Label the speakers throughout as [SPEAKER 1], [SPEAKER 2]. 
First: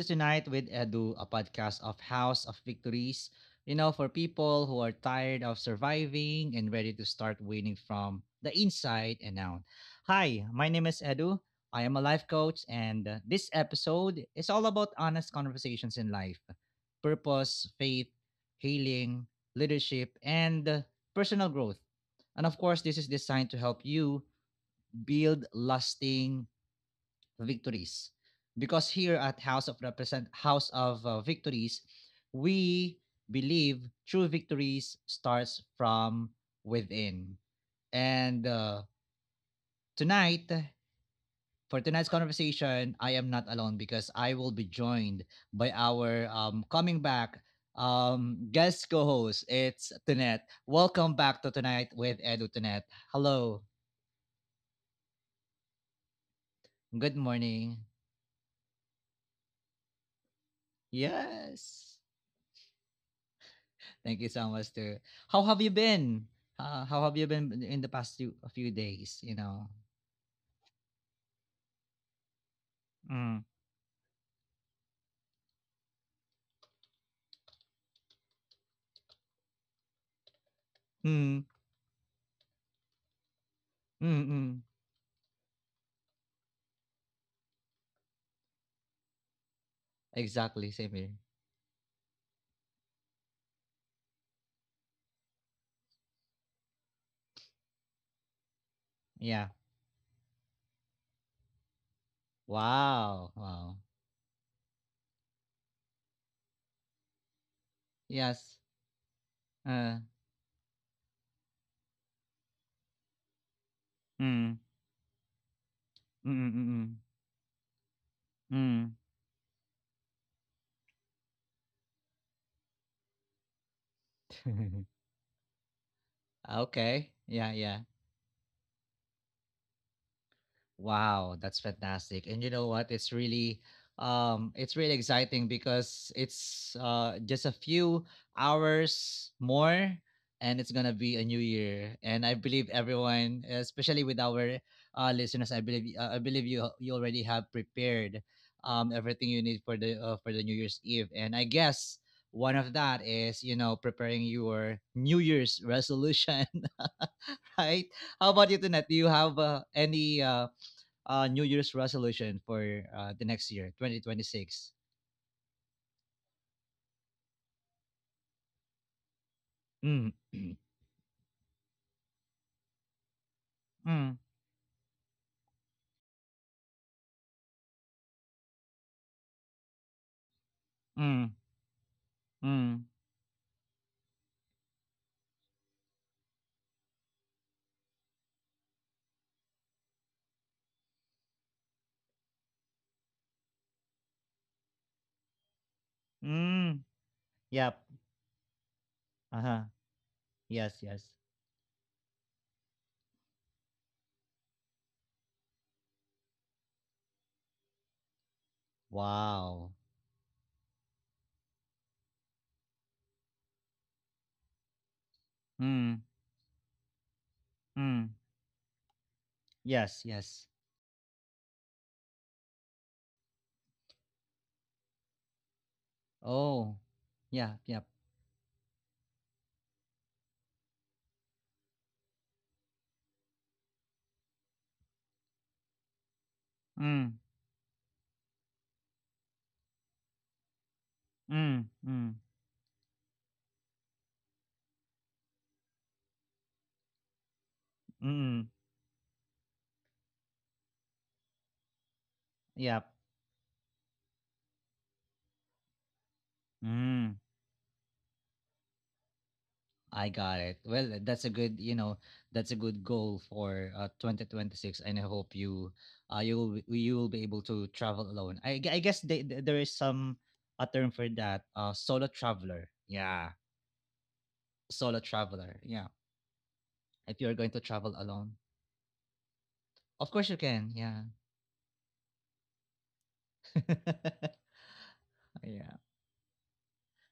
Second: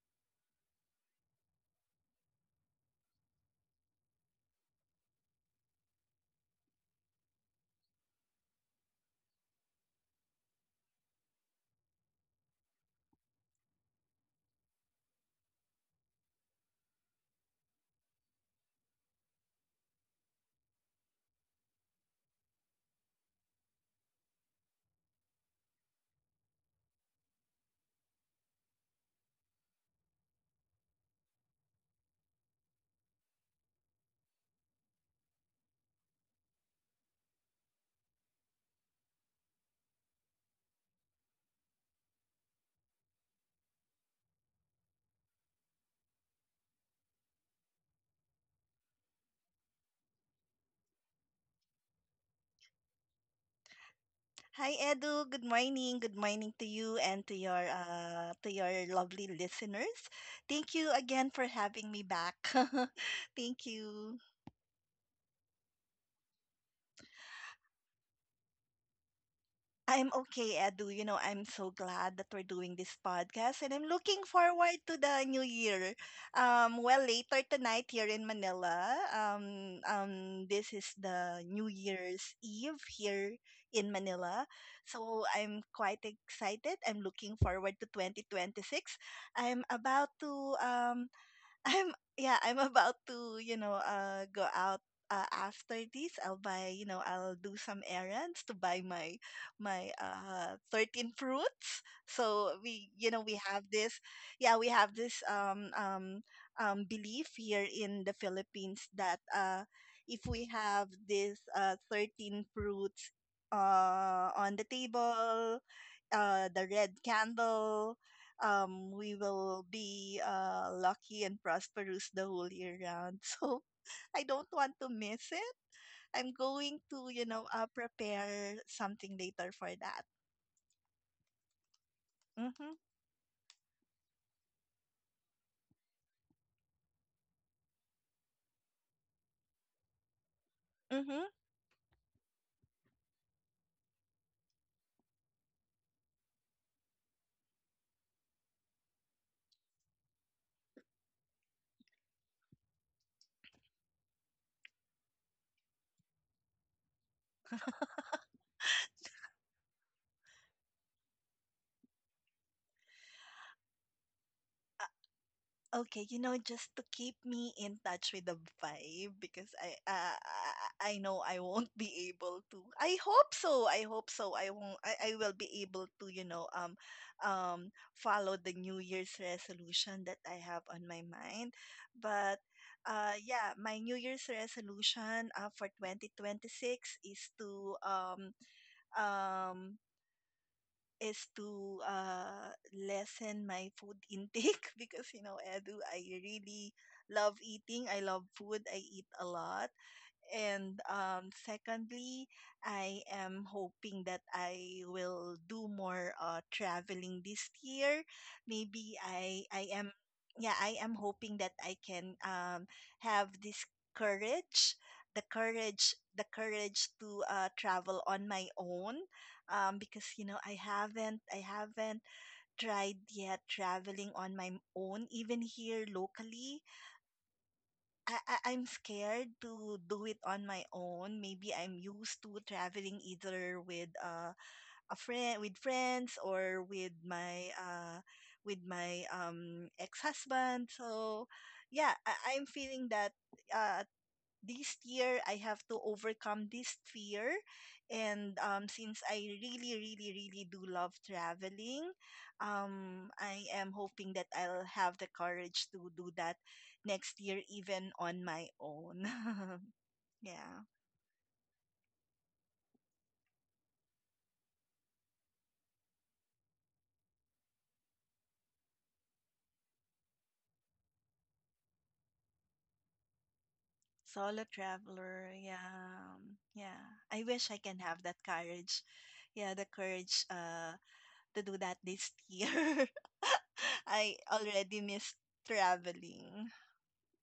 [SPEAKER 1] to Tonight with Edu, a podcast of House of Victories. You know, for people who are tired of surviving and ready to start winning from the inside and out. Hi, my name is Edu. I am a life coach, and this episode is all about honest conversations in life purpose, faith, healing, leadership, and personal growth. And of course, this is designed to help you build lasting victories because here at House of Victories, we believe true victories starts from within. And tonight, for tonight's conversation, I am not alone because I will be joined by our coming back guest co-host. It's Tunette. Welcome back to Tonight with Edu, Tunette. Hello.
[SPEAKER 2] Hi Edu, good morning. Good morning to you and
[SPEAKER 1] Good
[SPEAKER 2] to your
[SPEAKER 1] morning.
[SPEAKER 2] uh to your lovely listeners. Thank you again for having me
[SPEAKER 1] Yes.
[SPEAKER 2] back. Thank you.
[SPEAKER 1] Thank you so much too. How have you been? How have you been in the past a few days? You know.
[SPEAKER 2] I'm okay, Edu. You know, I'm so glad that we're doing this podcast
[SPEAKER 1] Mm.
[SPEAKER 2] and I'm looking forward to the new year. Well, later tonight here in Manila, this is the New
[SPEAKER 1] Mm.
[SPEAKER 2] Year's Eve here in Manila.
[SPEAKER 1] Mm. Mm.
[SPEAKER 2] So I'm quite excited. I'm looking forward to 2026. I'm about to
[SPEAKER 1] Exactly.
[SPEAKER 2] um,
[SPEAKER 1] Same here.
[SPEAKER 2] I'm yeah, I'm about to, go out after this. I'll buy, I'll do some errands to buy my
[SPEAKER 1] Yeah.
[SPEAKER 2] my uh 13 fruits. So we
[SPEAKER 1] Wow.
[SPEAKER 2] have this
[SPEAKER 1] Wow.
[SPEAKER 2] yeah, we have this belief here in the Philippines
[SPEAKER 1] Yes.
[SPEAKER 2] that if
[SPEAKER 1] Uh.
[SPEAKER 2] we have this 13 fruits on the
[SPEAKER 1] Mm.
[SPEAKER 2] table, the
[SPEAKER 1] Mm.
[SPEAKER 2] red
[SPEAKER 1] Mm.
[SPEAKER 2] candle, we
[SPEAKER 1] Mm.
[SPEAKER 2] will be lucky and prosperous the whole year round. So I don't want to
[SPEAKER 1] Mm.
[SPEAKER 2] miss it. I'm going to,
[SPEAKER 1] Okay. Yeah. Yeah.
[SPEAKER 2] prepare something later for that.
[SPEAKER 1] Wow, that's fantastic. And
[SPEAKER 2] Mm-hmm.
[SPEAKER 1] you know what? It's really exciting because it's just a few hours more, and it's going to
[SPEAKER 2] Mm-hmm.
[SPEAKER 1] be a new year. And I believe everyone, especially with our listeners, I believe you already have prepared everything you need for the New Year's Eve. And I guess one of that is, you know, preparing your New Year's resolution, right? How about you, Tunat? Do you have any New Year's resolution for the next year, 2026?
[SPEAKER 2] Okay, you know, just to keep me in touch with the vibe because I uh,
[SPEAKER 1] Mm.
[SPEAKER 2] I I know I won't be able to. I hope so. I hope
[SPEAKER 1] Mm.
[SPEAKER 2] so. I won't I will be able to, you know, follow the New Year's resolution that I have on my
[SPEAKER 1] Mm.
[SPEAKER 2] mind. But
[SPEAKER 1] Mm.
[SPEAKER 2] yeah, my New Year's resolution for 2026 is to um lessen my food intake because you know Edu, I really
[SPEAKER 1] Mm.
[SPEAKER 2] love
[SPEAKER 1] Yep.
[SPEAKER 2] eating. I love food. I eat a
[SPEAKER 1] Uh huh.
[SPEAKER 2] lot. And
[SPEAKER 1] Yes. Yes.
[SPEAKER 2] secondly, I am hoping that I will do more traveling this year. Maybe I I
[SPEAKER 1] Wow.
[SPEAKER 2] am yeah, I am hoping that I can have this courage, the courage,
[SPEAKER 1] Mm.
[SPEAKER 2] the courage to travel
[SPEAKER 1] Mm.
[SPEAKER 2] on my own, because
[SPEAKER 1] Yes.
[SPEAKER 2] I
[SPEAKER 1] Yes.
[SPEAKER 2] haven't I haven't tried yet traveling on my own even here locally.
[SPEAKER 1] Oh. Yeah. Yep.
[SPEAKER 2] I'm scared to do it on my own. Maybe I'm used to traveling either with a friend, with friends, or with
[SPEAKER 1] Mm.
[SPEAKER 2] my ex-husband. So,
[SPEAKER 1] Mm.
[SPEAKER 2] yeah,
[SPEAKER 1] Mm.
[SPEAKER 2] I'm feeling that uh, this year I have to overcome this fear. And
[SPEAKER 1] Mm. Mm.
[SPEAKER 2] since I really, really, really do love traveling,
[SPEAKER 1] Yep.
[SPEAKER 2] I am hoping that I'll have the courage to do that next
[SPEAKER 1] Mm.
[SPEAKER 2] year, even on my own.
[SPEAKER 1] I got
[SPEAKER 2] Yeah.
[SPEAKER 1] it. Well, that's a good, you know, that's a good goal for 2026, and I hope you, you will be able to travel alone. I guess there is some a term for that. Solo traveler. Yeah,
[SPEAKER 2] Solo
[SPEAKER 1] solo
[SPEAKER 2] traveler,
[SPEAKER 1] traveler. Yeah,
[SPEAKER 2] yeah, yeah. I
[SPEAKER 1] if you're
[SPEAKER 2] wish I
[SPEAKER 1] going to
[SPEAKER 2] can have
[SPEAKER 1] travel
[SPEAKER 2] that
[SPEAKER 1] alone,
[SPEAKER 2] courage, yeah, the
[SPEAKER 1] of
[SPEAKER 2] courage
[SPEAKER 1] course you can. Yeah,
[SPEAKER 2] to do that this year. I already miss
[SPEAKER 1] yeah.
[SPEAKER 2] traveling.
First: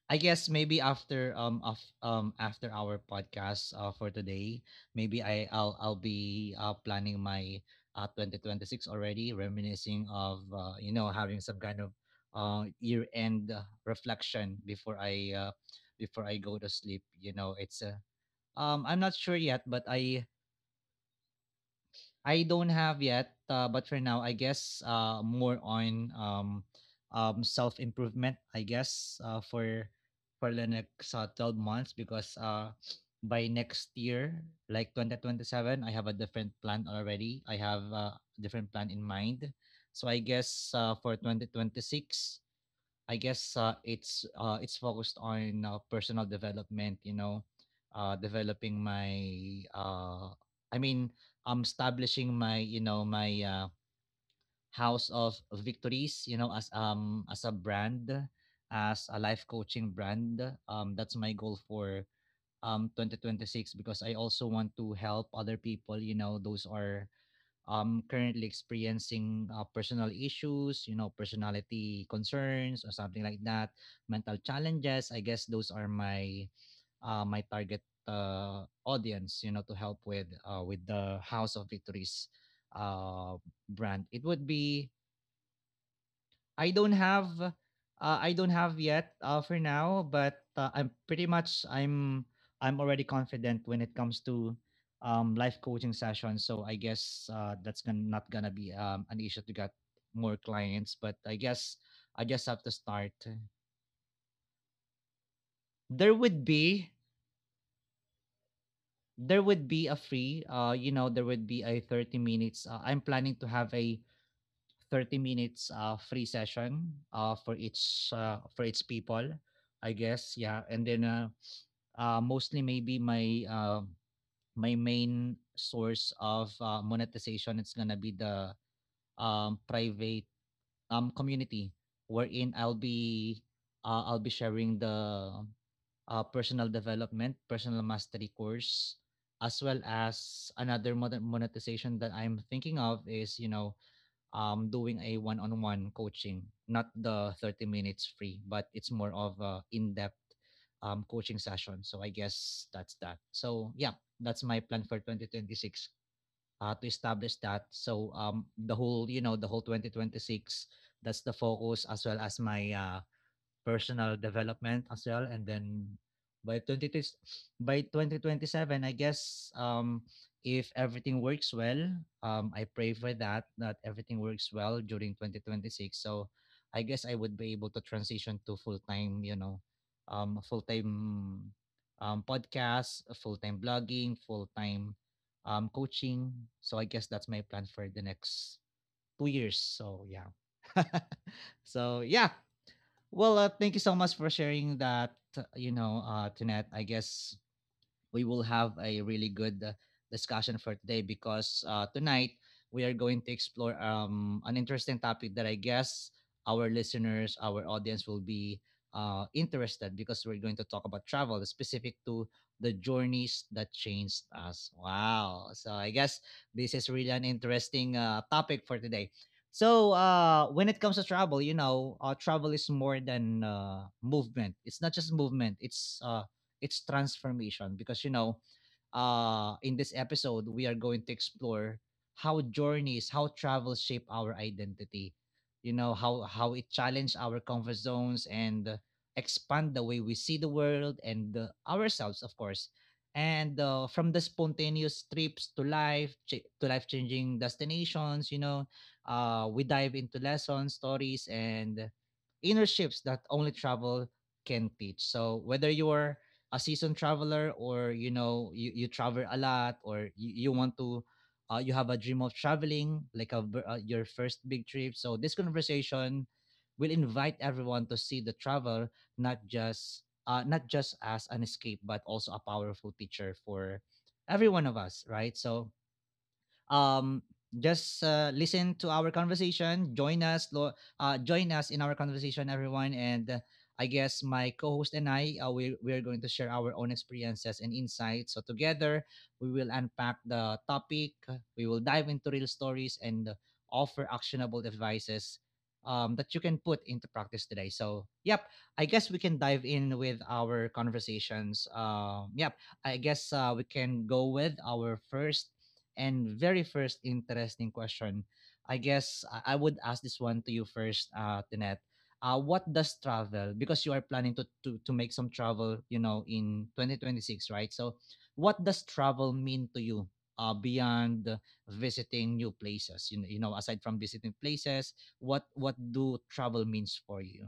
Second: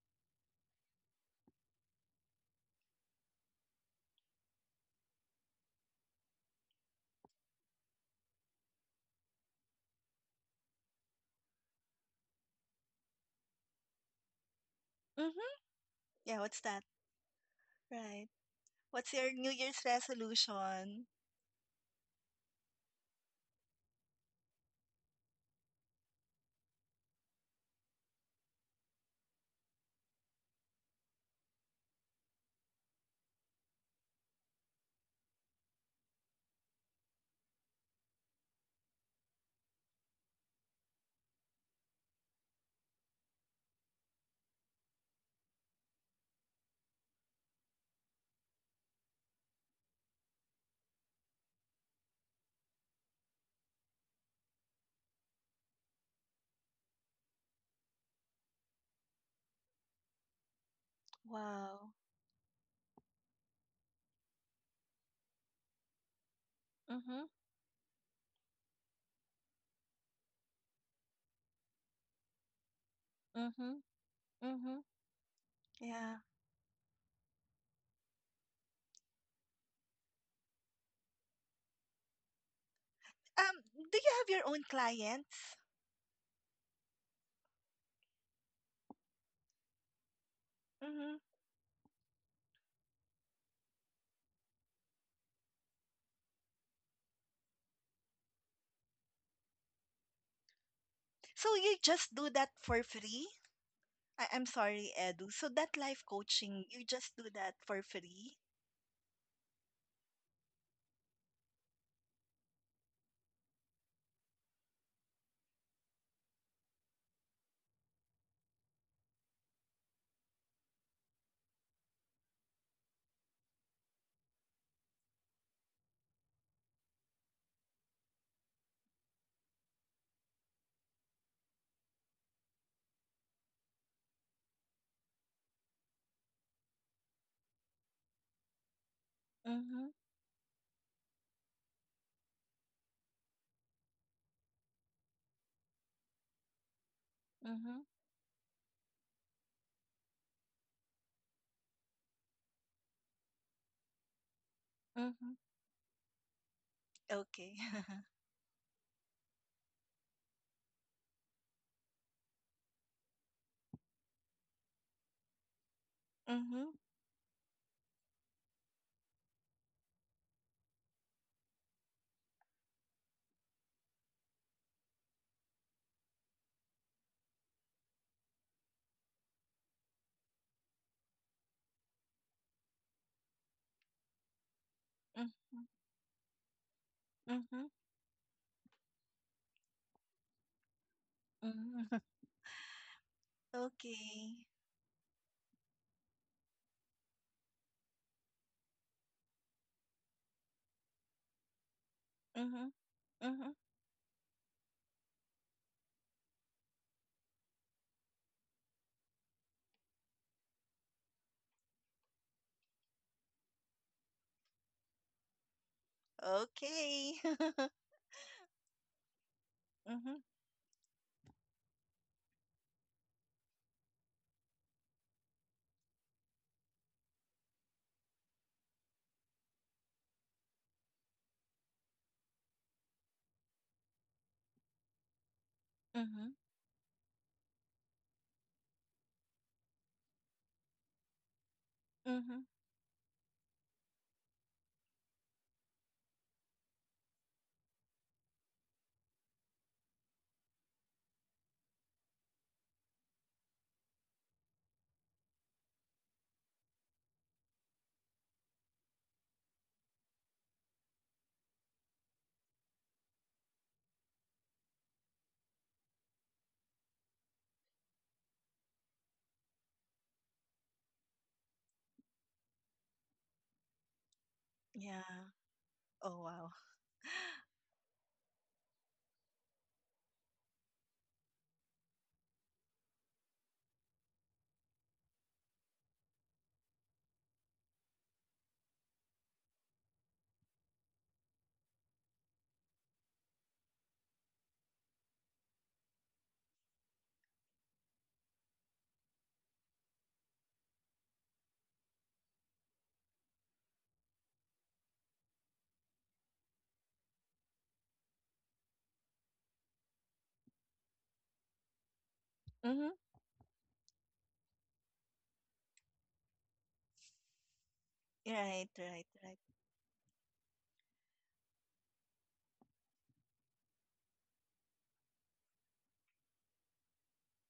[SPEAKER 1] I guess maybe after our podcast for today, maybe I'll be planning my 2026 already, reminiscing of you know, having some kind of year end reflection
[SPEAKER 2] Mm-hmm.
[SPEAKER 1] before I
[SPEAKER 2] Yeah,
[SPEAKER 1] go
[SPEAKER 2] what's
[SPEAKER 1] to
[SPEAKER 2] that?
[SPEAKER 1] sleep. You know, it's a
[SPEAKER 2] Right.
[SPEAKER 1] I'm not
[SPEAKER 2] What's your
[SPEAKER 1] sure
[SPEAKER 2] New
[SPEAKER 1] yet, but
[SPEAKER 2] Year's
[SPEAKER 1] I
[SPEAKER 2] resolution?
[SPEAKER 1] I don't have yet, but for now, I guess more on self improvement. I guess for the next 12 months because by next year, like 2027, I have a different plan already. I have a different plan in mind. So I guess for 2026, I guess it's focused on personal development. You know, developing my uh, I mean, I'm establishing my House of Victories. You know, as a brand, as a life coaching brand. That's my goal
[SPEAKER 2] Wow.
[SPEAKER 1] for 2026 because I also want to help other people. You know, those are
[SPEAKER 2] Mhm.
[SPEAKER 1] currently experiencing personal issues, you know, personality concerns or something like that,
[SPEAKER 2] Mhm.
[SPEAKER 1] mental
[SPEAKER 2] Mhm.
[SPEAKER 1] challenges. I guess those are
[SPEAKER 2] Yeah.
[SPEAKER 1] my my target audience, you know, to help with the House of Victories uh,
[SPEAKER 2] Um do
[SPEAKER 1] brand.
[SPEAKER 2] you
[SPEAKER 1] It
[SPEAKER 2] have
[SPEAKER 1] would
[SPEAKER 2] your own
[SPEAKER 1] be
[SPEAKER 2] clients?
[SPEAKER 1] I don't have yet for now, but I'm
[SPEAKER 2] Mhm.
[SPEAKER 1] pretty much I'm already confident when it comes to life coaching sessions. So I guess not gonna be an issue to get more clients. But I
[SPEAKER 2] So you
[SPEAKER 1] guess
[SPEAKER 2] just do
[SPEAKER 1] I
[SPEAKER 2] that
[SPEAKER 1] just have to
[SPEAKER 2] for
[SPEAKER 1] start.
[SPEAKER 2] free? I, I'm sorry, Edu. So that life
[SPEAKER 1] There would
[SPEAKER 2] coaching, you
[SPEAKER 1] be
[SPEAKER 2] just do that for free?
[SPEAKER 1] there would be a free you know there would be a 30 minutes I'm planning to have a 30 minutes free session for each people I guess. Yeah, and then mostly maybe my my main source of monetization, it's gonna be the private community wherein I'll be sharing the personal development personal mastery course, as well
[SPEAKER 2] Mhm.
[SPEAKER 1] as another mon- monetization that I'm thinking of is, you know, doing a one-on-one coaching, not the thirty
[SPEAKER 2] Mhm.
[SPEAKER 1] minutes free, but it's more of a in-depth coaching session. So I guess that's that. So yeah, that's my plan for twenty
[SPEAKER 2] Mhm.
[SPEAKER 1] twenty six to establish
[SPEAKER 2] Okay.
[SPEAKER 1] that. So the whole, you know, the whole 2026, that's the focus, as well as my personal development as well. And then by
[SPEAKER 2] Mhm.
[SPEAKER 1] 20, by 2027, I guess if everything works well, I pray for that, that everything works well during 2026. So I guess I would be able to transition to full-time, you know, full-time podcast, full-time blogging, full-time
[SPEAKER 2] Mhm.
[SPEAKER 1] coaching. So I guess that's
[SPEAKER 2] Mhm.
[SPEAKER 1] my
[SPEAKER 2] Mhm.
[SPEAKER 1] plan for the next 2 years. So yeah. So yeah, well, thank you so much for
[SPEAKER 2] Okay.
[SPEAKER 1] sharing that, Tunette. I guess we will have a really good discussion for today because tonight
[SPEAKER 2] Mhm.
[SPEAKER 1] we are going to
[SPEAKER 2] Mhm.
[SPEAKER 1] explore an interesting topic that I guess our listeners, our audience will be interested, because we're going to talk about travel specific to the journeys that changed us. Wow. So I guess this is
[SPEAKER 2] Okay.
[SPEAKER 1] really an interesting topic for today. So
[SPEAKER 2] Mhm.
[SPEAKER 1] when it comes to travel, you know, travel is more than movement. It's not just movement. It's its transformation, because you know, in this episode we are going to explore how journeys, how travel shape our identity, you know, how
[SPEAKER 2] Mhm.
[SPEAKER 1] how it challenge our comfort zones, and expand the way we see the world and ourselves,
[SPEAKER 2] Mhm.
[SPEAKER 1] of course. And from the spontaneous trips to to life changing destinations, you know, we dive into lessons, stories, and inner shifts that only travel can teach. So whether you're a seasoned traveler, or you know, you travel a lot, or you want to you have a dream of traveling, like a your first big trip, so this conversation will invite everyone to see the travel not just not just as an escape, but also a powerful teacher for every one of us,
[SPEAKER 2] Yeah.
[SPEAKER 1] right? So
[SPEAKER 2] Oh wow.
[SPEAKER 1] um, just listen to our conversation. Join us in our conversation, everyone. And I guess my co-host and I, we are going to share our own experiences and insights. So together, we will unpack the topic. We will dive into real stories, and offer actionable advices that you can put into practice today. So, yep, I guess we can dive in with our conversations. Yep, I guess we can go with our first and very first interesting question. I guess I would ask this one to you first, Tinet. What
[SPEAKER 2] Mm-hmm.
[SPEAKER 1] does travel? Because you are planning to, to make some travel, you know, in 2026, right? So, what
[SPEAKER 2] Right,
[SPEAKER 1] does
[SPEAKER 2] right,
[SPEAKER 1] travel
[SPEAKER 2] right,
[SPEAKER 1] mean to you? Beyond visiting new places, you know, aside from visiting places, what do travel means for you?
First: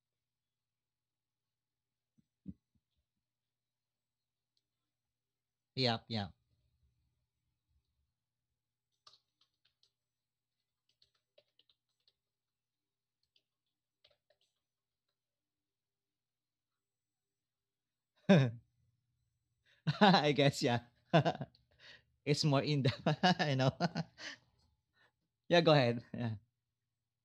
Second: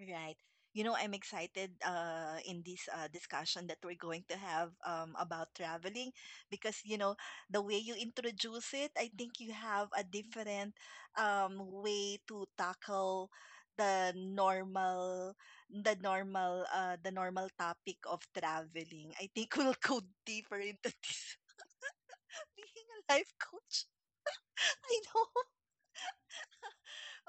[SPEAKER 2] right. You know, I'm excited in this discussion that we're going to have about
[SPEAKER 1] Yeah,
[SPEAKER 2] traveling
[SPEAKER 1] yeah.
[SPEAKER 2] because you know, the way you introduce it, I think you have a different way to tackle the normal the normal topic of traveling. I think we'll go
[SPEAKER 1] I guess
[SPEAKER 2] deeper
[SPEAKER 1] yeah.
[SPEAKER 2] into this
[SPEAKER 1] It's more in
[SPEAKER 2] being a
[SPEAKER 1] depth,
[SPEAKER 2] life
[SPEAKER 1] you know.
[SPEAKER 2] coach. I know.
[SPEAKER 1] Yeah, go ahead. Yeah.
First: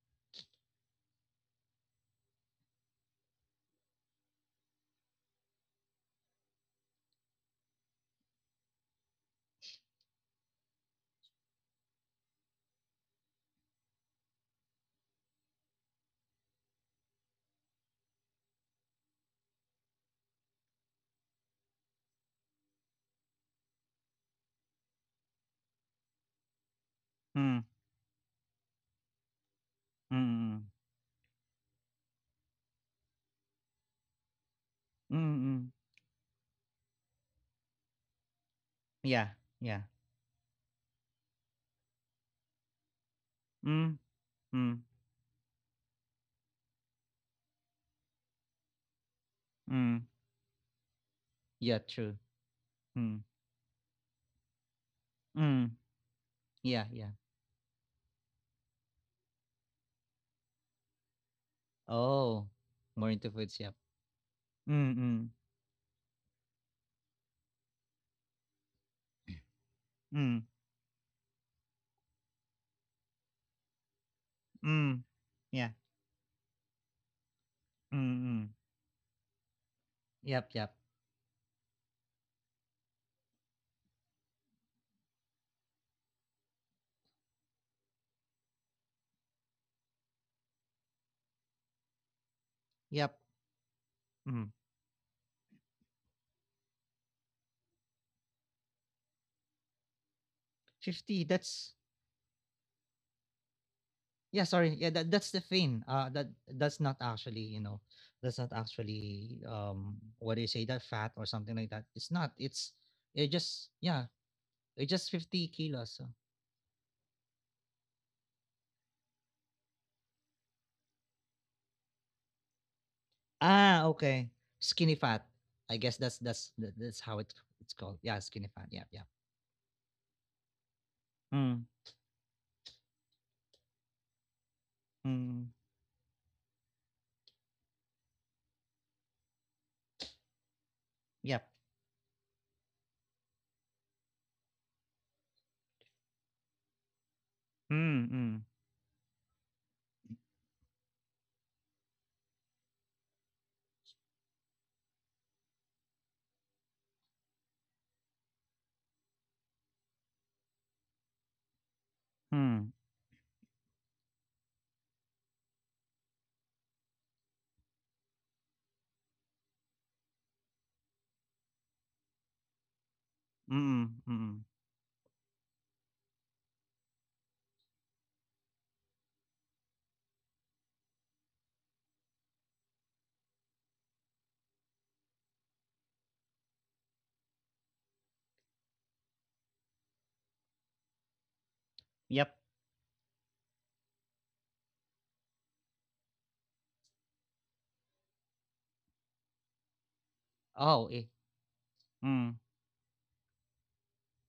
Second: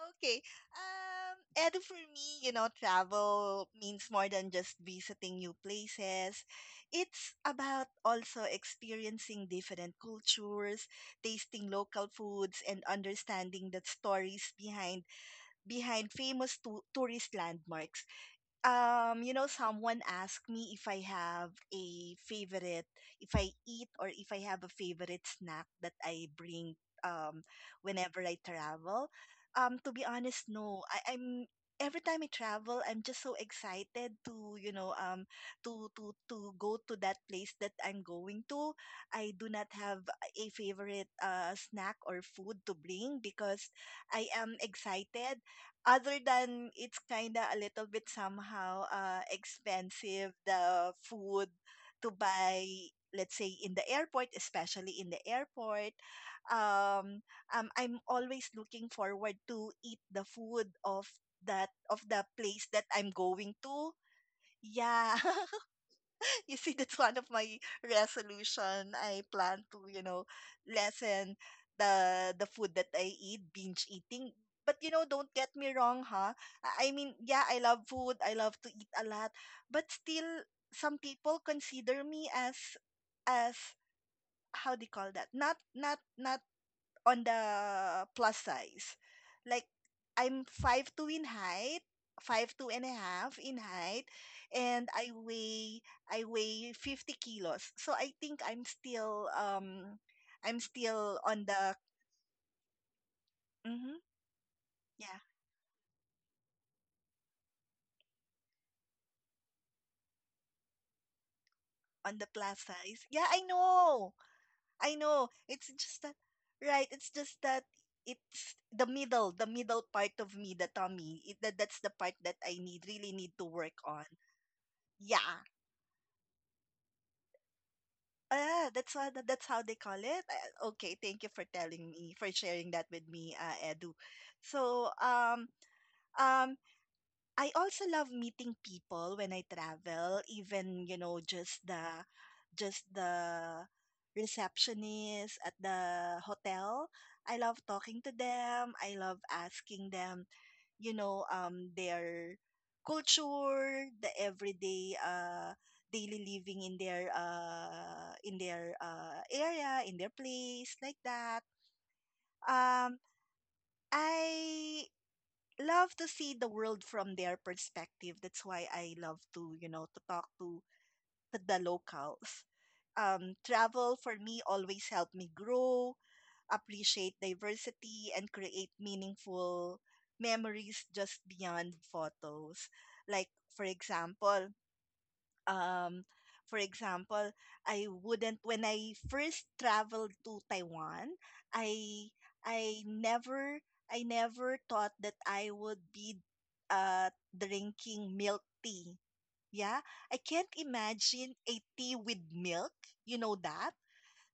[SPEAKER 2] Okay. And for me, you know, travel means more than just visiting new places. It's about also experiencing different cultures, tasting local foods, and understanding the stories behind famous tourist landmarks. You know, someone asked me if I have a favorite, if I eat or if I have a favorite snack that I bring um
[SPEAKER 1] Mm.
[SPEAKER 2] whenever I travel. To be
[SPEAKER 1] Mm.
[SPEAKER 2] honest,
[SPEAKER 1] mm.
[SPEAKER 2] no. I, I'm every time I travel, I'm just so excited to, you know,
[SPEAKER 1] Mm, mm.
[SPEAKER 2] to go to that place that I'm going to.
[SPEAKER 1] Yeah,
[SPEAKER 2] I do not
[SPEAKER 1] yeah.
[SPEAKER 2] have a favorite snack or food to bring because
[SPEAKER 1] Mm.
[SPEAKER 2] I am
[SPEAKER 1] mm,
[SPEAKER 2] excited, other than it's kind of a little bit somehow
[SPEAKER 1] mm.
[SPEAKER 2] expensive, the food
[SPEAKER 1] Yeah, true.
[SPEAKER 2] to buy,
[SPEAKER 1] Mm,
[SPEAKER 2] let's say in the airport,
[SPEAKER 1] mm. Yeah, yeah.
[SPEAKER 2] um, I'm always looking forward to eat the food of that of the
[SPEAKER 1] Oh,
[SPEAKER 2] place that
[SPEAKER 1] more
[SPEAKER 2] I'm
[SPEAKER 1] into
[SPEAKER 2] going
[SPEAKER 1] foods, yep.
[SPEAKER 2] to.
[SPEAKER 1] Mm.
[SPEAKER 2] Yeah.
[SPEAKER 1] mm,
[SPEAKER 2] You see, that's one of my resolution. I plan to, you know,
[SPEAKER 1] mm,
[SPEAKER 2] lessen the food that I eat, binge eating. But you
[SPEAKER 1] mm.
[SPEAKER 2] know, don't get
[SPEAKER 1] Yeah.
[SPEAKER 2] me wrong, huh? Yeah, I love
[SPEAKER 1] Mm,
[SPEAKER 2] food. I
[SPEAKER 1] mm.
[SPEAKER 2] love to eat a lot. But still,
[SPEAKER 1] Yep, yep.
[SPEAKER 2] some people consider me as how do you call that? not on the plus size. Like, I'm 5'2" in height, 5'2" and a
[SPEAKER 1] Yep.
[SPEAKER 2] half in height,
[SPEAKER 1] Mm.
[SPEAKER 2] and I weigh 50 kilos. So I think I'm still
[SPEAKER 1] 50,
[SPEAKER 2] on
[SPEAKER 1] that's
[SPEAKER 2] the mm-hmm,
[SPEAKER 1] yeah, sorry. Yeah, that,
[SPEAKER 2] yeah,
[SPEAKER 1] that's the thing. That that's not actually, you know, that's not actually what do you say that, fat or something like that. It's
[SPEAKER 2] on the
[SPEAKER 1] not.
[SPEAKER 2] plus
[SPEAKER 1] It's
[SPEAKER 2] size.
[SPEAKER 1] it
[SPEAKER 2] Yeah, I
[SPEAKER 1] just yeah,
[SPEAKER 2] know,
[SPEAKER 1] it's
[SPEAKER 2] I
[SPEAKER 1] just
[SPEAKER 2] know.
[SPEAKER 1] 50
[SPEAKER 2] It's
[SPEAKER 1] kilos.
[SPEAKER 2] just
[SPEAKER 1] So.
[SPEAKER 2] that right. It's just that it's the middle part of me, the tummy, that that's the part that I need really need to work
[SPEAKER 1] Ah,
[SPEAKER 2] on
[SPEAKER 1] okay. Skinny fat.
[SPEAKER 2] yeah.
[SPEAKER 1] I guess that's how it's called. Yeah, skinny fat.
[SPEAKER 2] Ah,
[SPEAKER 1] Yeah,
[SPEAKER 2] that's
[SPEAKER 1] yeah.
[SPEAKER 2] what, that's how they call it. Ah, okay, thank you for
[SPEAKER 1] Mm,
[SPEAKER 2] telling me, for sharing that with me, Edu. So,
[SPEAKER 1] mm,
[SPEAKER 2] um, I also love meeting people when I travel, even, you know,
[SPEAKER 1] yep.
[SPEAKER 2] just the receptionist at the hotel. I love
[SPEAKER 1] Mm,
[SPEAKER 2] talking to
[SPEAKER 1] mm,
[SPEAKER 2] them. I love asking them, you know, their culture, the everyday daily living in their area, in their place, like that.
[SPEAKER 1] mm,
[SPEAKER 2] Um I love to see the world from their perspective. That's why I love to, you know, to talk to the locals.
[SPEAKER 1] mm,
[SPEAKER 2] Travel for
[SPEAKER 1] mm,
[SPEAKER 2] me always helped me grow, appreciate diversity, and create meaningful memories just beyond photos. Like, for example, um for example I wouldn't when I first traveled to Taiwan, i
[SPEAKER 1] yep.
[SPEAKER 2] i never I never thought that I would be uh drinking milk tea, yeah. I can't
[SPEAKER 1] Oh, eh,
[SPEAKER 2] imagine a tea with
[SPEAKER 1] mm,
[SPEAKER 2] milk, you know that.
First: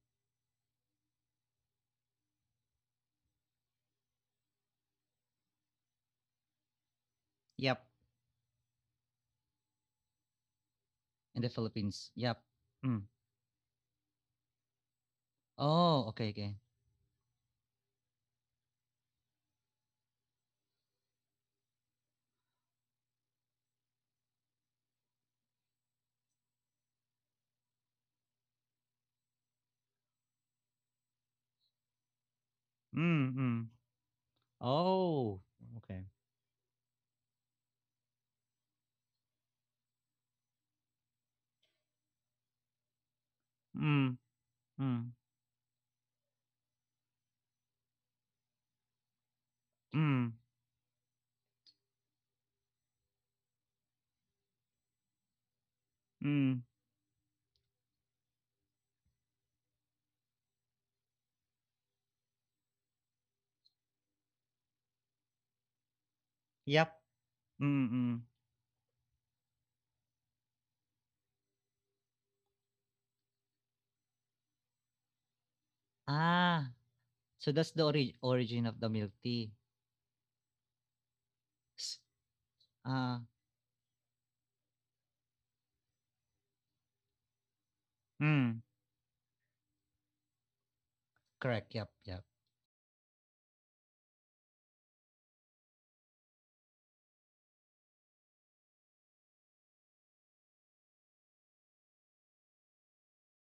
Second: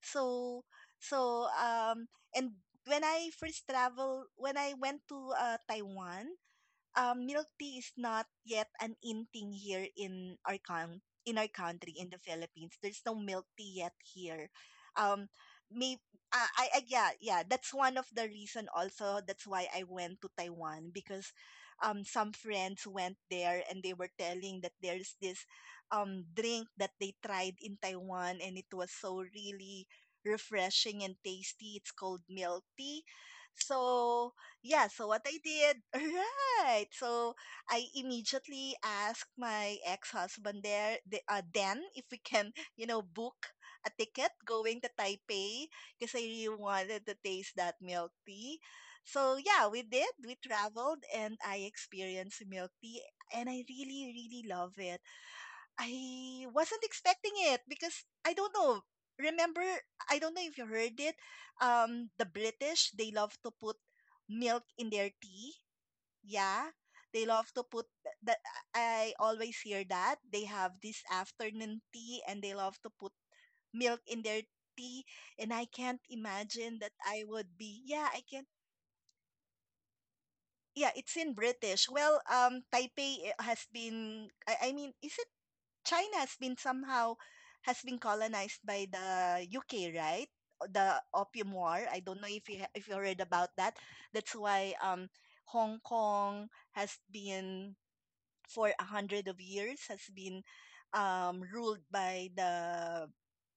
[SPEAKER 2] So so um and when I first travel when I went to Taiwan, milk tea
[SPEAKER 1] yep.
[SPEAKER 2] is not yet an in thing here in our coun in
[SPEAKER 1] In
[SPEAKER 2] our
[SPEAKER 1] the
[SPEAKER 2] country in
[SPEAKER 1] Philippines.
[SPEAKER 2] the
[SPEAKER 1] Yep.
[SPEAKER 2] Philippines. There's
[SPEAKER 1] Mm.
[SPEAKER 2] no milk tea yet here. Um, may
[SPEAKER 1] Oh, okay, okay.
[SPEAKER 2] I- yeah, yeah, that's one of the reason also that's why I went to Taiwan, because some friends went there and they were telling that there's this drink that they tried in Taiwan and it was so really refreshing and tasty. It's called milk tea.
[SPEAKER 1] Mm. mm,
[SPEAKER 2] So yeah, so what I
[SPEAKER 1] Oh,
[SPEAKER 2] did,
[SPEAKER 1] okay.
[SPEAKER 2] right? Right. So I immediately asked my ex-husband there, Dan, if we can, you know, book a
[SPEAKER 1] Mm,
[SPEAKER 2] ticket going to
[SPEAKER 1] mm,
[SPEAKER 2] Taipei because I really wanted to taste that milk tea. So yeah, we did.
[SPEAKER 1] mm,
[SPEAKER 2] We traveled and I experienced milk tea and I really, really love it. I
[SPEAKER 1] mm,
[SPEAKER 2] wasn't expecting it because I don't know. Remember, I don't know if you heard it. The British, they love to put milk in their tea, yeah,
[SPEAKER 1] yep.
[SPEAKER 2] they love to
[SPEAKER 1] Mm,
[SPEAKER 2] put
[SPEAKER 1] mm.
[SPEAKER 2] that. I always hear that they have this afternoon tea and they love to put milk in their tea. And I can't
[SPEAKER 1] Ah,
[SPEAKER 2] imagine that I
[SPEAKER 1] so
[SPEAKER 2] would
[SPEAKER 1] that's
[SPEAKER 2] be.
[SPEAKER 1] the
[SPEAKER 2] Yeah,
[SPEAKER 1] ori
[SPEAKER 2] I can't.
[SPEAKER 1] origin of the milk tea.
[SPEAKER 2] Yeah, it's in British.
[SPEAKER 1] S-
[SPEAKER 2] Well,
[SPEAKER 1] Ah,
[SPEAKER 2] Taipei I- has been. I mean, is it China has been somehow has been colonized
[SPEAKER 1] mm.
[SPEAKER 2] by the UK, right? The Opium
[SPEAKER 1] Correct.
[SPEAKER 2] War.
[SPEAKER 1] Yep,
[SPEAKER 2] I don't
[SPEAKER 1] yep.
[SPEAKER 2] know if if you heard about that. That's why Hong Kong has been for a hundred of years has been ruled by the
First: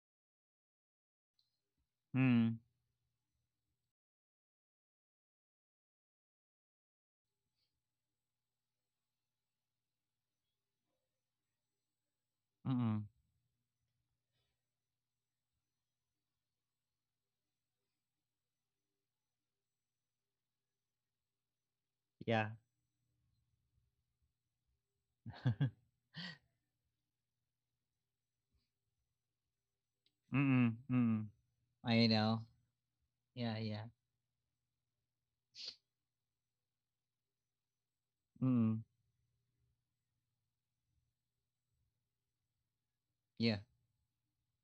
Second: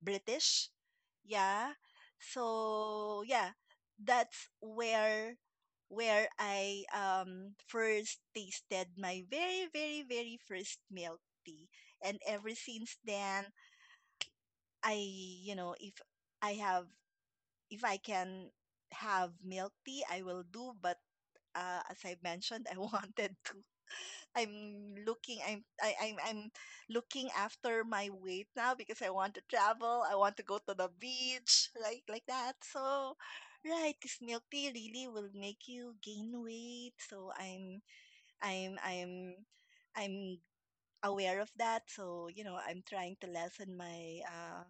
[SPEAKER 2] British. Yeah.
[SPEAKER 1] Mm.
[SPEAKER 2] So yeah, that's where I first tasted my very, very, very first milk tea, and ever since
[SPEAKER 1] mm.
[SPEAKER 2] then, I you know if I have if I can have milk tea, I will do. But as I
[SPEAKER 1] Yeah.
[SPEAKER 2] mentioned, I wanted to I'm looking I'm I, I'm looking after my weight now because I want to travel, I want to go to
[SPEAKER 1] Mm,
[SPEAKER 2] the
[SPEAKER 1] mm.
[SPEAKER 2] beach,
[SPEAKER 1] I
[SPEAKER 2] like
[SPEAKER 1] know.
[SPEAKER 2] that. So
[SPEAKER 1] Yeah, yeah.
[SPEAKER 2] right, because milk tea really will make you gain weight. So I'm
[SPEAKER 1] Mm,
[SPEAKER 2] I'm I'm aware of that. So, you know, I'm trying to
[SPEAKER 1] yeah.
[SPEAKER 2] lessen my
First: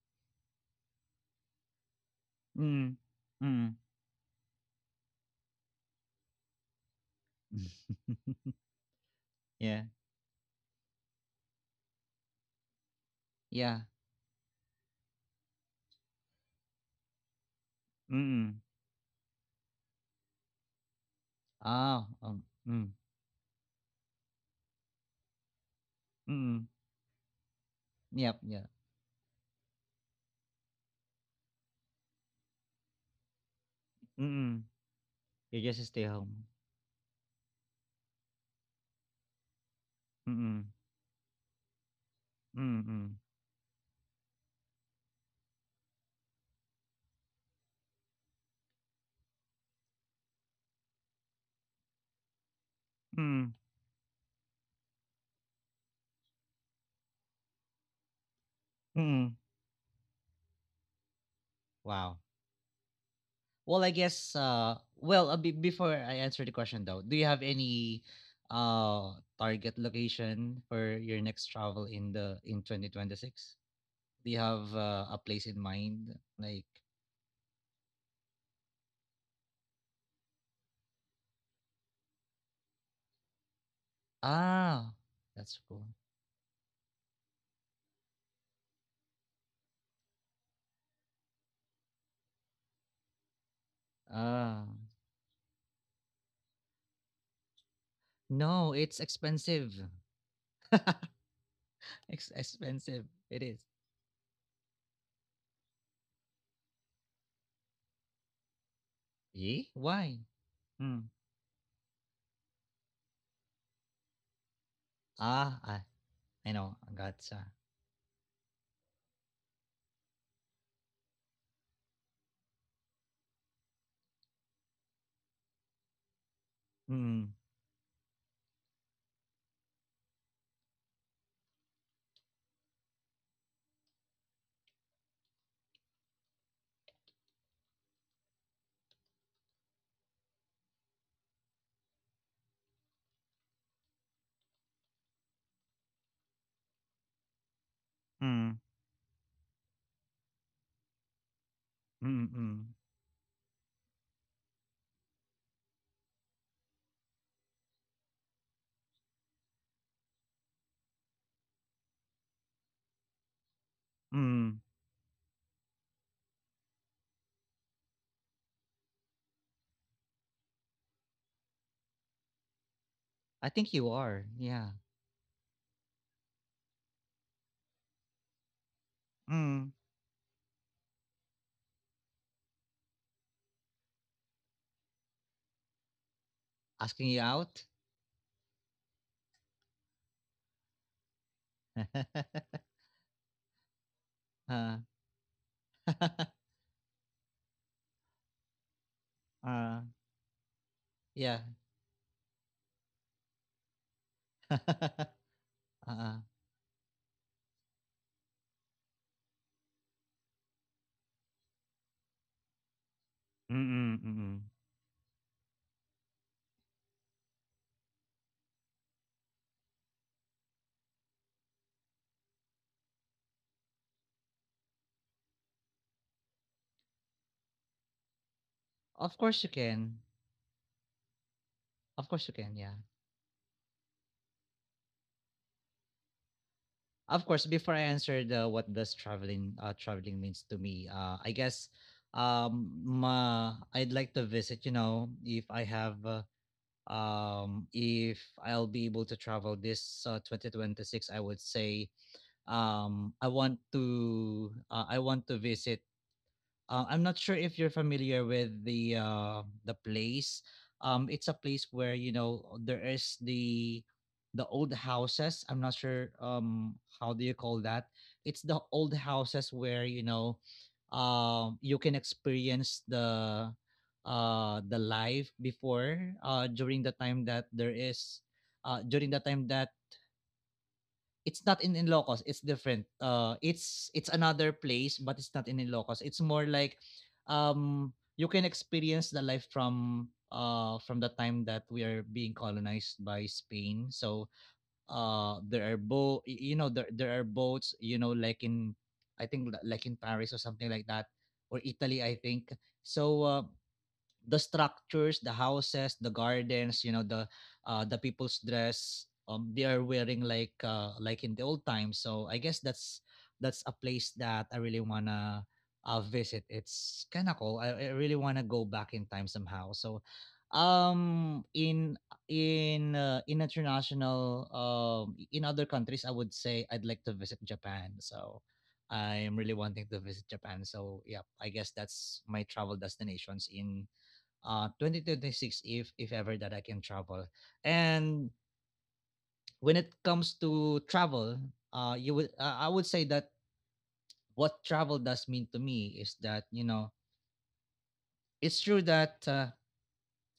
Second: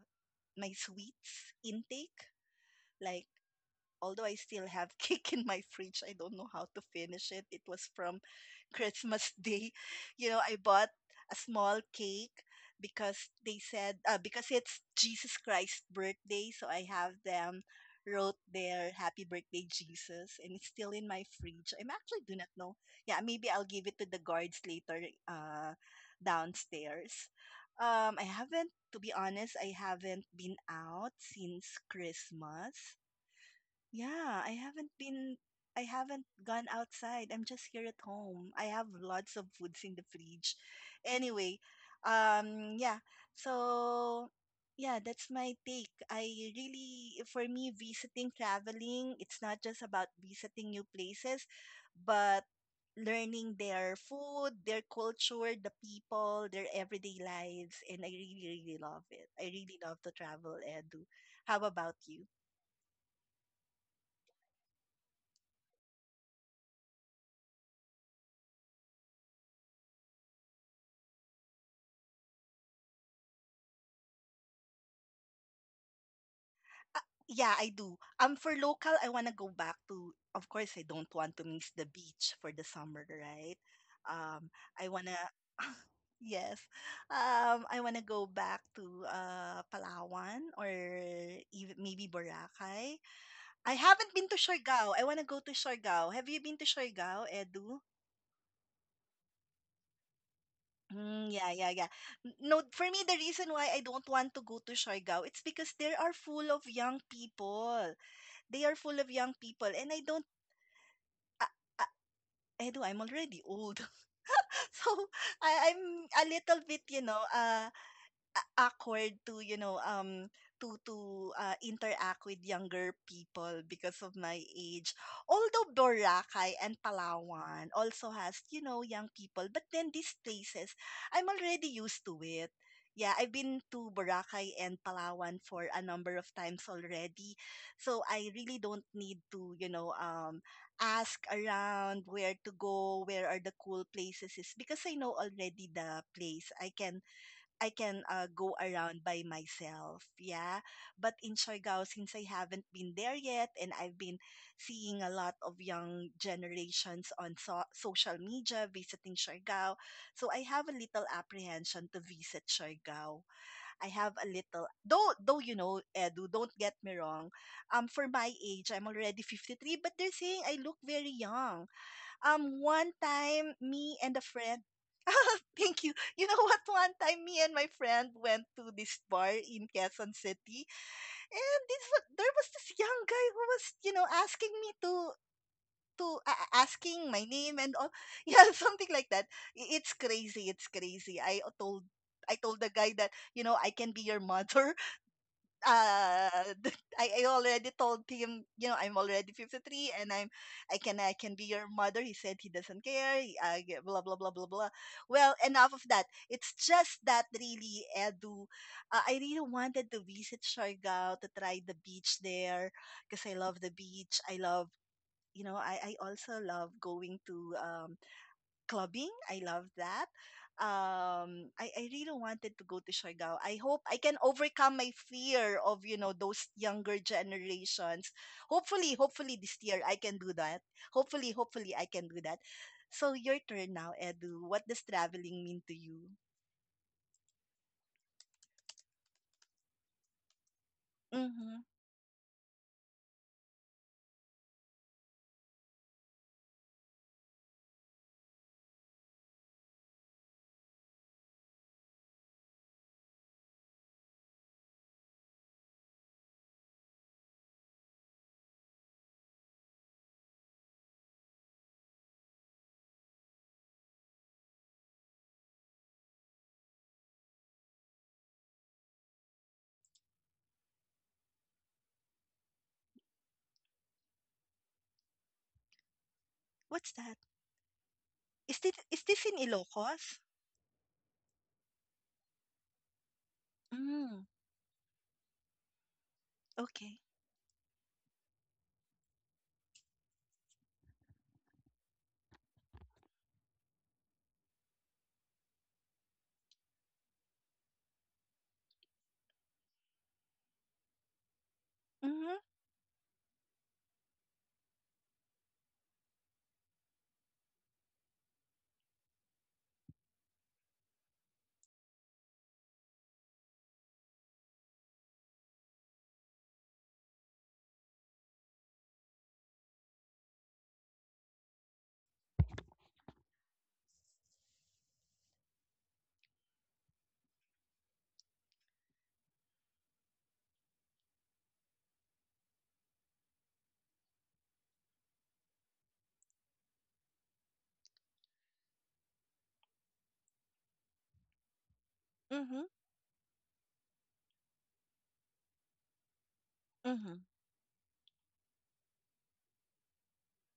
[SPEAKER 2] my sweets intake.
[SPEAKER 1] Mm.
[SPEAKER 2] Like,
[SPEAKER 1] mm.
[SPEAKER 2] although I still have cake in my fridge, I don't know how to finish it. It was from Christmas Day.
[SPEAKER 1] Yeah,
[SPEAKER 2] You know, I bought a small cake because they
[SPEAKER 1] yeah.
[SPEAKER 2] said because it's Jesus Christ's birthday, so I have them wrote
[SPEAKER 1] Mm.
[SPEAKER 2] their happy birthday Jesus, and it's still in my fridge. I am
[SPEAKER 1] Oh,
[SPEAKER 2] actually do not know.
[SPEAKER 1] mm,
[SPEAKER 2] Yeah, maybe I'll give it to the guards later
[SPEAKER 1] mm.
[SPEAKER 2] downstairs. I
[SPEAKER 1] Yep, yeah.
[SPEAKER 2] haven't, to be honest, I haven't been out since Christmas. Yeah,
[SPEAKER 1] Mm. You
[SPEAKER 2] I
[SPEAKER 1] just stay
[SPEAKER 2] haven't
[SPEAKER 1] home.
[SPEAKER 2] gone outside. I'm just here at home. I have lots of foods in the fridge.
[SPEAKER 1] Mm,
[SPEAKER 2] Anyway, yeah.
[SPEAKER 1] mm,
[SPEAKER 2] So yeah, that's my take. I really for me visiting, traveling, it's not just about visiting new places, but
[SPEAKER 1] mm,
[SPEAKER 2] learning their food, their culture, the people, their everyday lives, and I really really love
[SPEAKER 1] mm.
[SPEAKER 2] it. I really love to travel, Edu. How
[SPEAKER 1] Wow.
[SPEAKER 2] about you?
[SPEAKER 1] Well, I guess, be before I answer the question though, do you have any uh target location for your next travel in the in 2026? Do you have a place in mind? Like,
[SPEAKER 2] Ah, yeah, I do. For local, I wanna go back to. Of course, I don't want to miss the beach for the summer, right? Um, I
[SPEAKER 1] ah,
[SPEAKER 2] wanna.
[SPEAKER 1] that's cool.
[SPEAKER 2] Yes, I wanna go back to Palawan or even maybe Boracay. I haven't been to
[SPEAKER 1] Ah,
[SPEAKER 2] Siargao. I wanna go to Siargao. Have you been to Siargao, Edu?
[SPEAKER 1] no, it's expensive.
[SPEAKER 2] Mm, yeah, yeah, yeah.
[SPEAKER 1] Ex-
[SPEAKER 2] No, for me,
[SPEAKER 1] expensive.
[SPEAKER 2] the reason
[SPEAKER 1] It is.
[SPEAKER 2] why I don't want to go to Siargao, it's because they are full of young people. They are full of young people,
[SPEAKER 1] Eh?
[SPEAKER 2] and I don't
[SPEAKER 1] Why? Mm.
[SPEAKER 2] I I I know I'm already old. So
[SPEAKER 1] Ah,
[SPEAKER 2] I'm
[SPEAKER 1] I,
[SPEAKER 2] a
[SPEAKER 1] I
[SPEAKER 2] little
[SPEAKER 1] know.
[SPEAKER 2] bit,
[SPEAKER 1] Gotcha.
[SPEAKER 2] awkward to to to interact with younger people because of my age, although Boracay and
[SPEAKER 1] Mm.
[SPEAKER 2] Palawan also has young people, but then these places I'm already used to it. Yeah, I've been to Boracay and Palawan for a number of times already, so I really don't need to ask around where to go, where are the cool places is, because I know already the place I can I can
[SPEAKER 1] mm,
[SPEAKER 2] go around by myself. Yeah. But in Siargao, since
[SPEAKER 1] mm,
[SPEAKER 2] I haven't
[SPEAKER 1] mm,
[SPEAKER 2] been there yet and I've been seeing a lot of young generations on social media visiting Siargao, so I have a little apprehension to visit Siargao. I have a
[SPEAKER 1] mm.
[SPEAKER 2] little, though, you know, Edu, don't get me wrong. For my age, I'm already 53, but they're saying I look very young. One
[SPEAKER 1] I
[SPEAKER 2] time,
[SPEAKER 1] think you
[SPEAKER 2] me
[SPEAKER 1] are.
[SPEAKER 2] and a
[SPEAKER 1] Yeah.
[SPEAKER 2] friend. Thank you. You know what? One time, me and my friend went to this bar
[SPEAKER 1] Mm.
[SPEAKER 2] in Quezon City, and there was this young guy who was, you know, asking me to
[SPEAKER 1] Asking you
[SPEAKER 2] asking my
[SPEAKER 1] out?
[SPEAKER 2] name and all. Yeah, something like that. It's crazy. It's crazy. I told the guy that you know I can be your
[SPEAKER 1] Uh,
[SPEAKER 2] mother, uh I already told him, you know, I'm already
[SPEAKER 1] uh,
[SPEAKER 2] 53, and I can i
[SPEAKER 1] yeah.
[SPEAKER 2] can be your mother. He said he doesn't care. He blah blah blah blah blah.
[SPEAKER 1] Uh,
[SPEAKER 2] Well, enough of that. It's just that really, Edu, I really wanted to visit Siargao to try the beach there because
[SPEAKER 1] mm.
[SPEAKER 2] I love the
[SPEAKER 1] mm, mm,
[SPEAKER 2] beach.
[SPEAKER 1] mm.
[SPEAKER 2] I love, you know, I also love going to clubbing. I love that. I really wanted to go to Siargao. I hope I can overcome my fear of, you know, those younger generations.
[SPEAKER 1] Of
[SPEAKER 2] Hopefully,
[SPEAKER 1] course you
[SPEAKER 2] hopefully this
[SPEAKER 1] can.
[SPEAKER 2] year I can do that. Hopefully,
[SPEAKER 1] Of
[SPEAKER 2] hopefully I
[SPEAKER 1] course you
[SPEAKER 2] can do
[SPEAKER 1] can.
[SPEAKER 2] that.
[SPEAKER 1] Yeah.
[SPEAKER 2] So your turn now, Edu. What does traveling mean to you?
[SPEAKER 1] Of course, before I answer the what does traveling means to me, I guess
[SPEAKER 2] Mm-hmm.
[SPEAKER 1] I'd like to visit, you know, if I have if I'll be able to travel this 2026, I would say. I want to I want to visit I'm not sure if you're familiar with the place. It's a place where, you know, there is the old houses. I'm not sure how do you call that. It's the old houses where, you know, you can experience the life before, during the
[SPEAKER 2] What's
[SPEAKER 1] time
[SPEAKER 2] that?
[SPEAKER 1] that
[SPEAKER 2] Is
[SPEAKER 1] uh during the time
[SPEAKER 2] this in
[SPEAKER 1] that
[SPEAKER 2] Ilocos?
[SPEAKER 1] it's not in Ilocos, it's different. It's
[SPEAKER 2] Mm,
[SPEAKER 1] another place, but it's not in Ilocos. It's more like,
[SPEAKER 2] okay.
[SPEAKER 1] you can experience the life from the time that we are being colonized by Spain. So there are bo you know there are boats, you know, like in, I think, like in Paris or something like that, or Italy, I
[SPEAKER 2] Mm-hmm.
[SPEAKER 1] think. So the structures, the houses, the gardens, you know, the people's dress, they are wearing like in the old times. So I guess that's a place that I really wanna visit. It's kind of cool. I really wanna go back in time somehow. So um in in international, in other countries, I would say, I'd like to visit Japan. So I'm really wanting to visit Japan. So yeah, I guess that's my travel destinations in 2026, if ever that I can travel. And when it comes to travel, you would
[SPEAKER 2] Mm-hmm.
[SPEAKER 1] I would say that what travel does mean to me is that, you know,
[SPEAKER 2] Mm-hmm.
[SPEAKER 1] it's true that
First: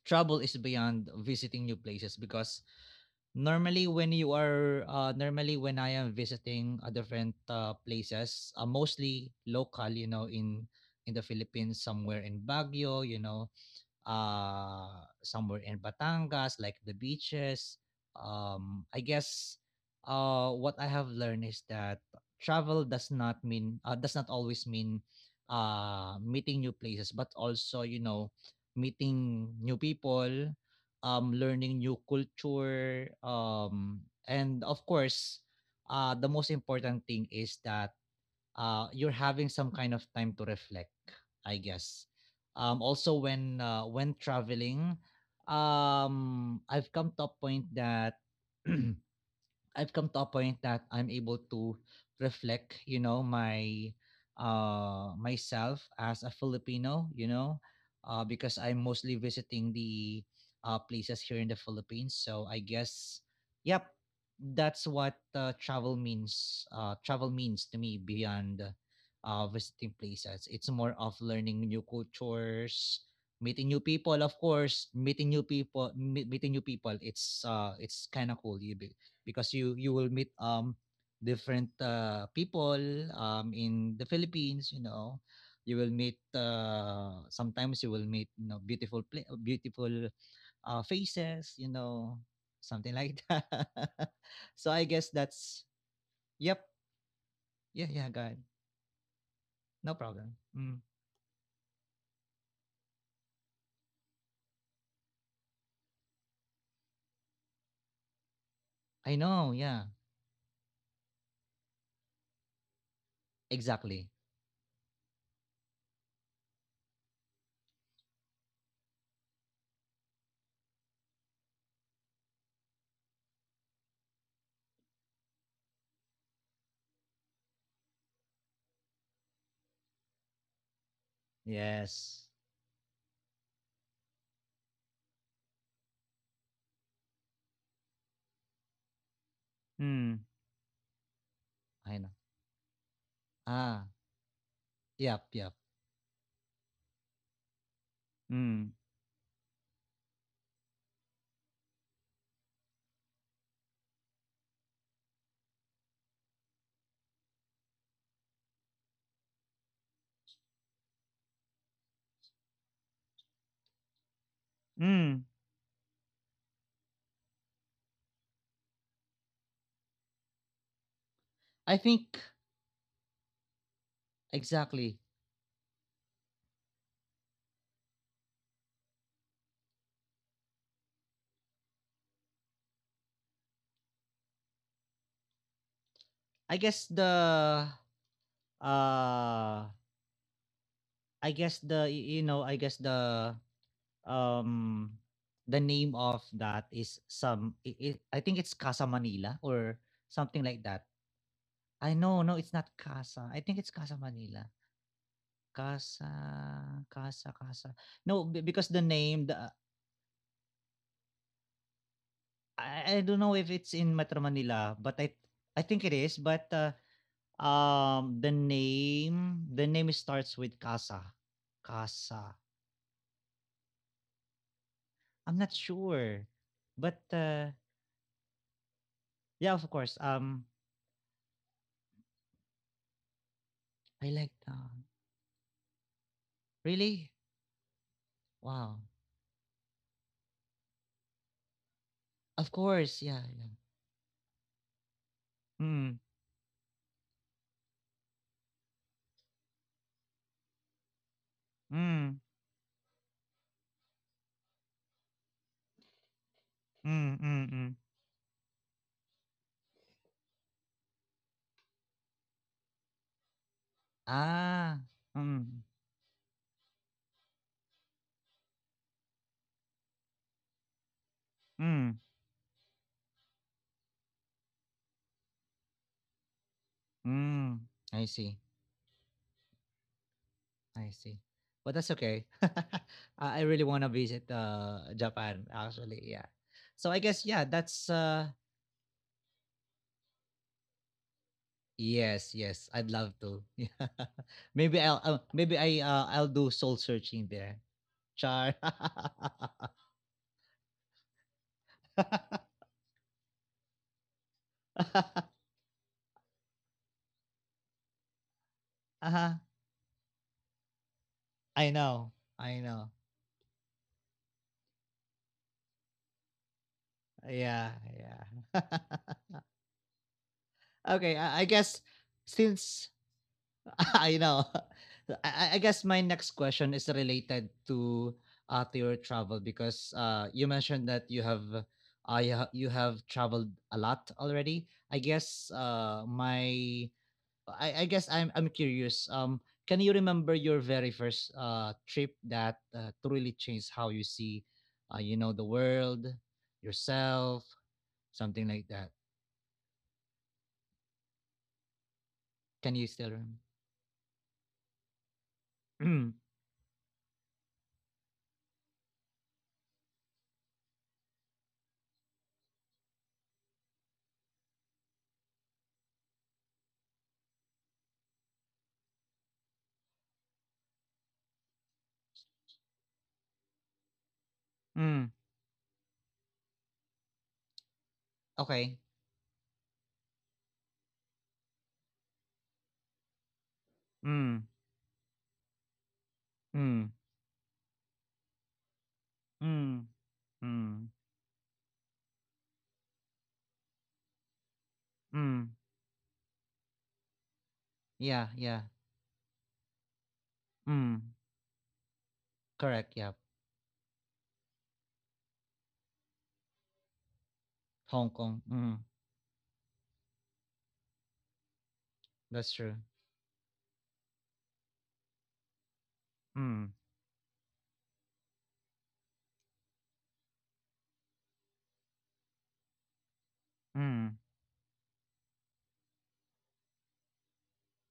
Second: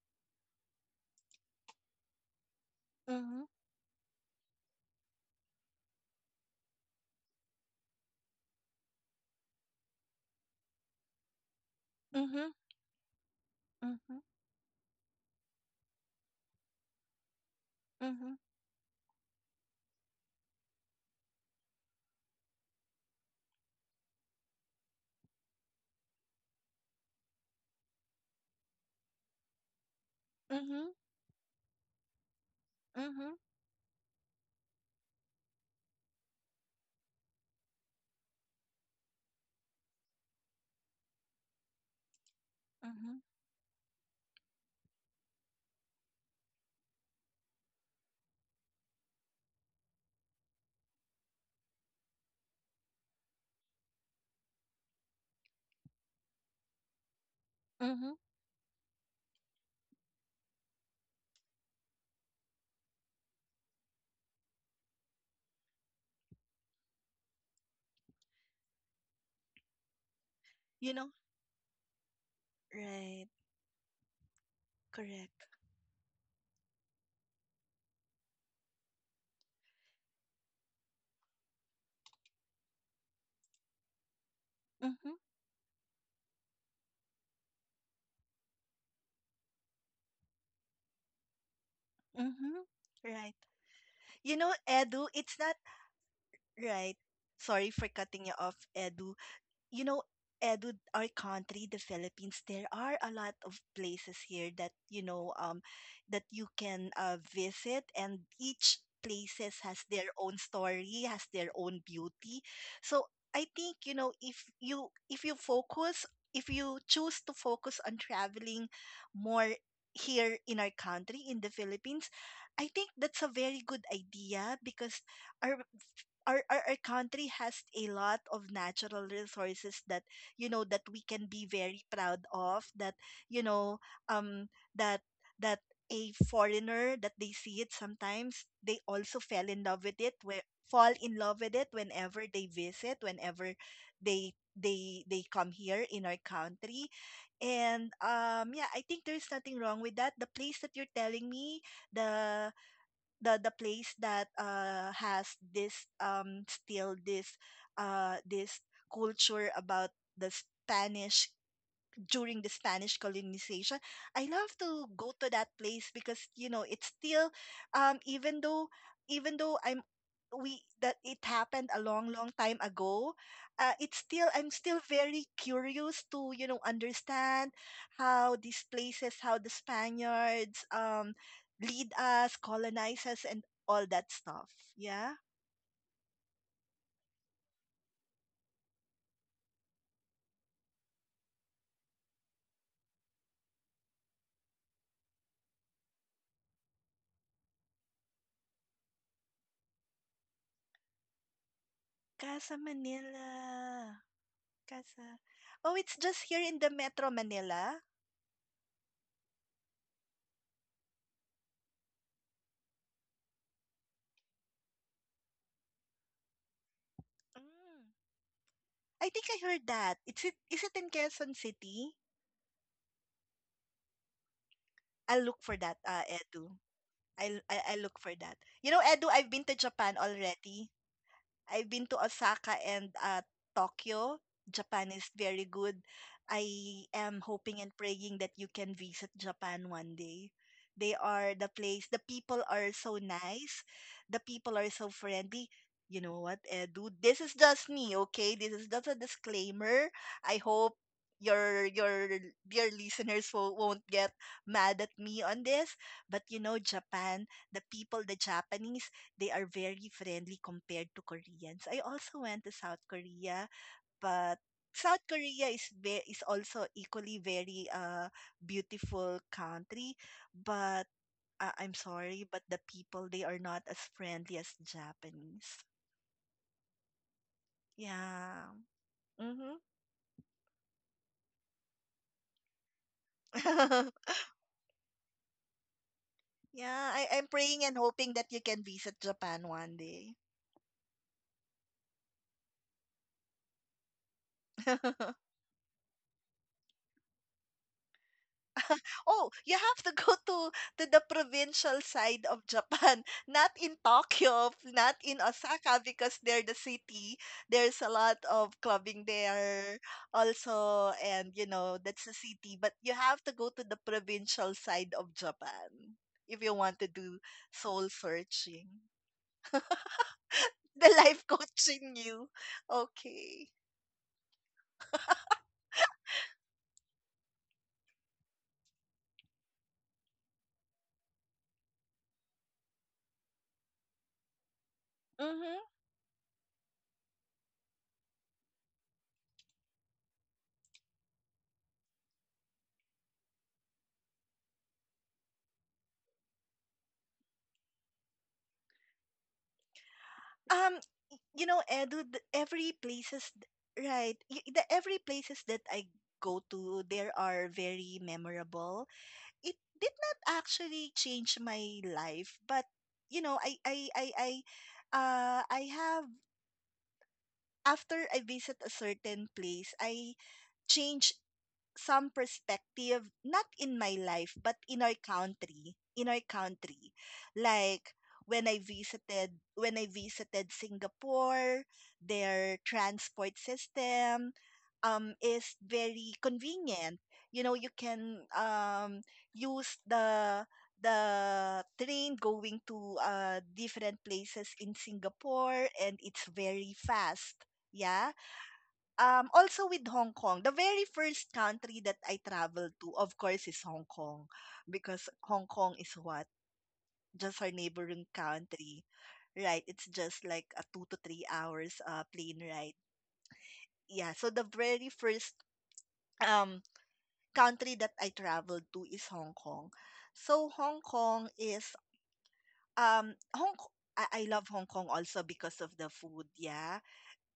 [SPEAKER 1] travel is beyond visiting new places, because
[SPEAKER 2] Mm-hmm.
[SPEAKER 1] normally when I am visiting a different places, mostly local, you know, in the Philippines, somewhere in
[SPEAKER 2] Mm-hmm.
[SPEAKER 1] Baguio, you know,
[SPEAKER 2] Mm-hmm.
[SPEAKER 1] somewhere in Batangas, like the beaches.
[SPEAKER 2] Mm-hmm.
[SPEAKER 1] I guess what I have learned is that travel does not mean does not always mean meeting new places, but also, you know, meeting new people,
[SPEAKER 2] Mm-hmm.
[SPEAKER 1] learning new culture,
[SPEAKER 2] Mm-hmm.
[SPEAKER 1] and of course, the most important thing is that you're having some kind of time to reflect, I guess. Also,
[SPEAKER 2] Mm-hmm.
[SPEAKER 1] when traveling, I've come to a point that I've come to a point that I'm able to reflect, you know, my myself as a Filipino, you know,
[SPEAKER 2] Mm-hmm.
[SPEAKER 1] because I'm mostly visiting the places here in the Philippines. So I guess yep, that's what travel means. Travel means to me beyond visiting places. It's more of
[SPEAKER 2] You know,
[SPEAKER 1] learning new cultures, meeting
[SPEAKER 2] right.
[SPEAKER 1] new people of course meeting new
[SPEAKER 2] Correct.
[SPEAKER 1] people me- meeting new people. It's it's kind of cool, because you will meet different people in the Philippines. You know,
[SPEAKER 2] Mm-hmm.
[SPEAKER 1] you will meet sometimes you will meet, you know, beautiful faces. You know, something like
[SPEAKER 2] Mm-hmm. Right.
[SPEAKER 1] that.
[SPEAKER 2] You know,
[SPEAKER 1] So I guess
[SPEAKER 2] Edu, it's not
[SPEAKER 1] that's yep.
[SPEAKER 2] right. Sorry
[SPEAKER 1] Yeah,
[SPEAKER 2] for
[SPEAKER 1] yeah,
[SPEAKER 2] cutting you
[SPEAKER 1] God,
[SPEAKER 2] off, Edu. You
[SPEAKER 1] no
[SPEAKER 2] know,
[SPEAKER 1] problem.
[SPEAKER 2] Edu,
[SPEAKER 1] Mm.
[SPEAKER 2] our country, the Philippines, there are a lot of places here that that you can visit, and each
[SPEAKER 1] I
[SPEAKER 2] places
[SPEAKER 1] know.
[SPEAKER 2] has
[SPEAKER 1] Yeah,
[SPEAKER 2] their own story, has their own beauty. So I think, you
[SPEAKER 1] exactly.
[SPEAKER 2] know, if you focus, if you choose to focus on traveling more here in our country in the Philippines, I think that's a very good idea because our our country has a lot of natural resources that you know that we can be
[SPEAKER 1] Yes.
[SPEAKER 2] very proud of that, you know, um that that a foreigner that they see it sometimes they also fell in
[SPEAKER 1] Mm.
[SPEAKER 2] love with it, where fall in love
[SPEAKER 1] I
[SPEAKER 2] with
[SPEAKER 1] know.
[SPEAKER 2] it whenever they visit,
[SPEAKER 1] Ah,
[SPEAKER 2] whenever they
[SPEAKER 1] yep,
[SPEAKER 2] they
[SPEAKER 1] yep.
[SPEAKER 2] they come here in our country. And
[SPEAKER 1] Mm.
[SPEAKER 2] yeah, I think there's nothing wrong with that. The place that you're telling me, the the place that has this still this this culture about the Spanish, during the Spanish colonization. I love
[SPEAKER 1] Mm.
[SPEAKER 2] to go to that place because you know it's still even though I'm we that it
[SPEAKER 1] I
[SPEAKER 2] happened a
[SPEAKER 1] think
[SPEAKER 2] long long time ago, it's still, I'm still
[SPEAKER 1] exactly.
[SPEAKER 2] very curious to, you know, understand how these places, how the Spaniards lead us, colonize us, and all that stuff. Yeah.
[SPEAKER 1] I guess the uh I guess the y- you know I guess um the name of that is some I think it's Casa Manila or something like that. I
[SPEAKER 2] Casa
[SPEAKER 1] know, no it's not
[SPEAKER 2] Manila.
[SPEAKER 1] Casa. I think it's Casa Manila.
[SPEAKER 2] Casa Oh, it's just here in
[SPEAKER 1] Casa
[SPEAKER 2] the Metro Manila.
[SPEAKER 1] Casa. No be- because the name the I don't know if it's in Metro Manila, but I think it is, but
[SPEAKER 2] Mm.
[SPEAKER 1] the
[SPEAKER 2] I think I heard that
[SPEAKER 1] name
[SPEAKER 2] it's, it is
[SPEAKER 1] starts
[SPEAKER 2] it
[SPEAKER 1] with
[SPEAKER 2] in
[SPEAKER 1] Casa.
[SPEAKER 2] Quezon City?
[SPEAKER 1] Casa.
[SPEAKER 2] I'll look for
[SPEAKER 1] I'm
[SPEAKER 2] that,
[SPEAKER 1] not
[SPEAKER 2] Edu.
[SPEAKER 1] sure, but uh.
[SPEAKER 2] I'll look for that. You know, Edu, I've been to
[SPEAKER 1] Yeah, of
[SPEAKER 2] Japan
[SPEAKER 1] course.
[SPEAKER 2] already. I've been to Osaka and Tokyo.
[SPEAKER 1] I like
[SPEAKER 2] Japan is very good. I am
[SPEAKER 1] really?
[SPEAKER 2] hoping and praying that you can
[SPEAKER 1] Wow.
[SPEAKER 2] visit Japan one day. They are the place, the people
[SPEAKER 1] Of
[SPEAKER 2] are so
[SPEAKER 1] course. Yeah, yeah.
[SPEAKER 2] nice, the people are so friendly. You
[SPEAKER 1] Mm,
[SPEAKER 2] know what, Edu? This is just me, okay? This is just a disclaimer. I hope your
[SPEAKER 1] mm,
[SPEAKER 2] dear listeners won't get mad at me on this. But you know,
[SPEAKER 1] mm,
[SPEAKER 2] Japan,
[SPEAKER 1] mm,
[SPEAKER 2] the
[SPEAKER 1] mm.
[SPEAKER 2] people, the Japanese, they are very friendly compared to Koreans. I also went to South Korea, but
[SPEAKER 1] Ah.
[SPEAKER 2] South
[SPEAKER 1] Mm,
[SPEAKER 2] Korea is is also equally very beautiful country, but I'm
[SPEAKER 1] mm,
[SPEAKER 2] sorry, but the people they are not as friendly as Japanese.
[SPEAKER 1] mm. I see.
[SPEAKER 2] Yeah. Mhm.
[SPEAKER 1] I see. But that's okay. I really want to visit Japan. Actually, yeah. So I
[SPEAKER 2] Yeah,
[SPEAKER 1] guess yeah.
[SPEAKER 2] I'm praying
[SPEAKER 1] That's
[SPEAKER 2] and
[SPEAKER 1] uh.
[SPEAKER 2] hoping that you can visit Japan one day.
[SPEAKER 1] Yes. Yes. I'd love to. Yeah. Maybe I'll. Maybe I. I'll do soul searching there. Char.
[SPEAKER 2] Oh, you have to go to the provincial side of Japan, not in Tokyo, not in Osaka because they're the city. There's a lot of
[SPEAKER 1] Uh-huh.
[SPEAKER 2] clubbing there also,
[SPEAKER 1] I
[SPEAKER 2] and you
[SPEAKER 1] know.
[SPEAKER 2] know,
[SPEAKER 1] I
[SPEAKER 2] that's the
[SPEAKER 1] know.
[SPEAKER 2] city, but you have to go to the provincial side of Japan if you want to
[SPEAKER 1] Yeah,
[SPEAKER 2] do soul
[SPEAKER 1] yeah.
[SPEAKER 2] searching.
[SPEAKER 1] Okay, I
[SPEAKER 2] The
[SPEAKER 1] guess
[SPEAKER 2] life coaching
[SPEAKER 1] since
[SPEAKER 2] you. Okay.
[SPEAKER 1] I know, I guess my next question is related to your travel, because you mentioned that you have traveled a lot already. I guess
[SPEAKER 2] Mhm.
[SPEAKER 1] my I guess I'm curious. Can you remember your very first trip that truly changed how you see, you know, the world, yourself, something like that.
[SPEAKER 2] Um, you know,
[SPEAKER 1] Can you
[SPEAKER 2] Edu,
[SPEAKER 1] still remember?
[SPEAKER 2] every places, The every
[SPEAKER 1] Mm,
[SPEAKER 2] places that I go to, there are very memorable. It did not actually change my life, but you know, I have after I visit a certain place, I change some perspective, not in my
[SPEAKER 1] mm,
[SPEAKER 2] life but in our country, in our country, like
[SPEAKER 1] Okay.
[SPEAKER 2] when I visited Singapore, their transport
[SPEAKER 1] mm,
[SPEAKER 2] system is
[SPEAKER 1] mm,
[SPEAKER 2] very convenient. You know, you can
[SPEAKER 1] mm,
[SPEAKER 2] use
[SPEAKER 1] mm,
[SPEAKER 2] the train going to different places in
[SPEAKER 1] mm,
[SPEAKER 2] Singapore, and it's very fast.
[SPEAKER 1] Yeah, yeah.
[SPEAKER 2] Yeah. Also with Hong Kong,
[SPEAKER 1] mm,
[SPEAKER 2] the very first country that I
[SPEAKER 1] Correct. Yeah.
[SPEAKER 2] traveled to, of course, is Hong Kong. Because Hong Kong is what? Just
[SPEAKER 1] Hong
[SPEAKER 2] our
[SPEAKER 1] Kong.
[SPEAKER 2] neighboring
[SPEAKER 1] Mm,
[SPEAKER 2] country, right? It's just like a 2 to 3 hours
[SPEAKER 1] That's true.
[SPEAKER 2] plane ride. Yeah, so the very first
[SPEAKER 1] Mm,
[SPEAKER 2] um, country that I traveled to is Hong Kong. So Hong Kong is, um, Hong
[SPEAKER 1] mm,
[SPEAKER 2] K- I love Hong Kong also because of the food, yeah.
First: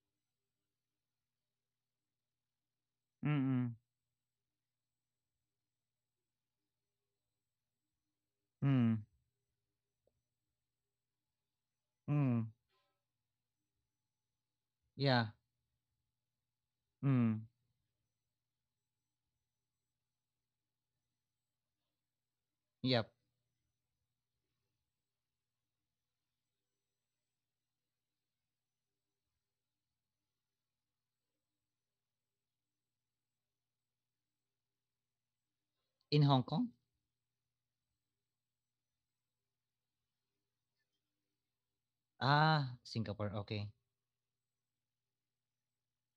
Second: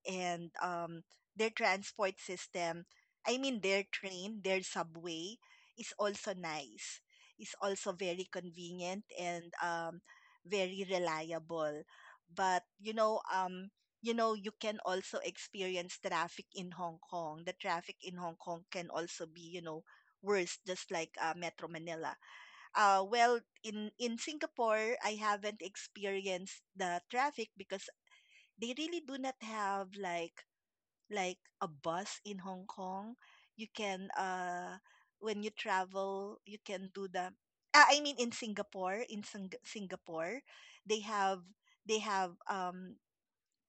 [SPEAKER 2] And their transport system, I mean
[SPEAKER 1] mm,
[SPEAKER 2] their train, their subway is also nice. It's also very convenient
[SPEAKER 1] mm,
[SPEAKER 2] and very reliable.
[SPEAKER 1] mm,
[SPEAKER 2] But you know, you know, you can also
[SPEAKER 1] Yeah.
[SPEAKER 2] experience traffic in Hong Kong. The
[SPEAKER 1] mm.
[SPEAKER 2] traffic in Hong Kong can also be, you know, worse, just like Metro Manila.
[SPEAKER 1] Yep.
[SPEAKER 2] Well, in Singapore, I haven't experienced the traffic because they really do not have like a bus in Hong Kong. You can
[SPEAKER 1] In Hong Kong?
[SPEAKER 2] when you travel, you can do the I mean in Singapore, in
[SPEAKER 1] Ah,
[SPEAKER 2] Singapore,
[SPEAKER 1] Singapore.
[SPEAKER 2] they
[SPEAKER 1] Okay.
[SPEAKER 2] have they have um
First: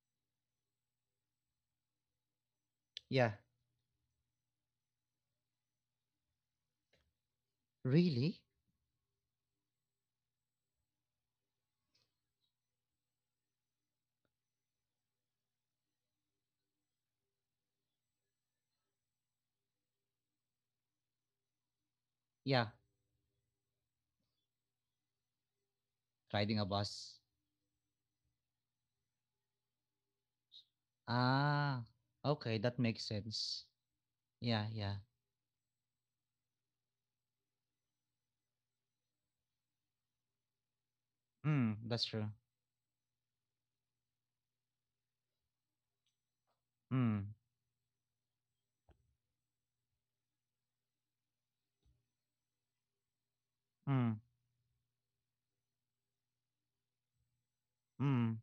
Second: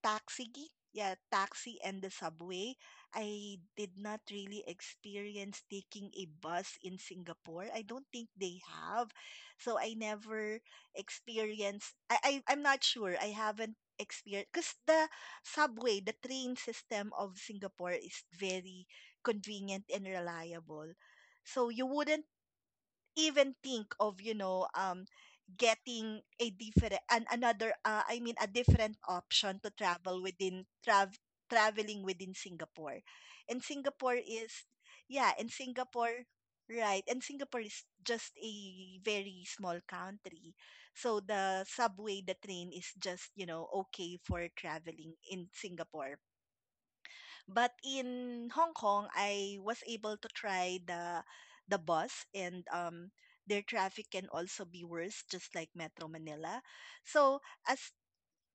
[SPEAKER 2] taxi, yeah, taxi and the subway.
[SPEAKER 1] Yeah.
[SPEAKER 2] I did not really experience taking a bus in Singapore. I don't think they
[SPEAKER 1] Really?
[SPEAKER 2] have. So I never experienced, I'm not sure. I haven't experienced because the subway, the train system of Singapore is very convenient and reliable. So you wouldn't
[SPEAKER 1] Yeah.
[SPEAKER 2] even think of, you know, getting a different
[SPEAKER 1] Riding a
[SPEAKER 2] an
[SPEAKER 1] bus.
[SPEAKER 2] another I mean a different option to travel within traveling
[SPEAKER 1] Ah,
[SPEAKER 2] within
[SPEAKER 1] okay.
[SPEAKER 2] Singapore.
[SPEAKER 1] That makes
[SPEAKER 2] And
[SPEAKER 1] sense.
[SPEAKER 2] Singapore is,
[SPEAKER 1] Yeah, yeah.
[SPEAKER 2] yeah, and Singapore, right, and Singapore is just a very small country. So the
[SPEAKER 1] Mm, that's
[SPEAKER 2] subway,
[SPEAKER 1] true.
[SPEAKER 2] the train is just, you know, okay for traveling in Singapore.
[SPEAKER 1] Mm,
[SPEAKER 2] But in Hong Kong, I was able to try the bus, and their traffic can
[SPEAKER 1] mm.
[SPEAKER 2] also be worse, just like Metro Manila. So, as
[SPEAKER 1] Mm,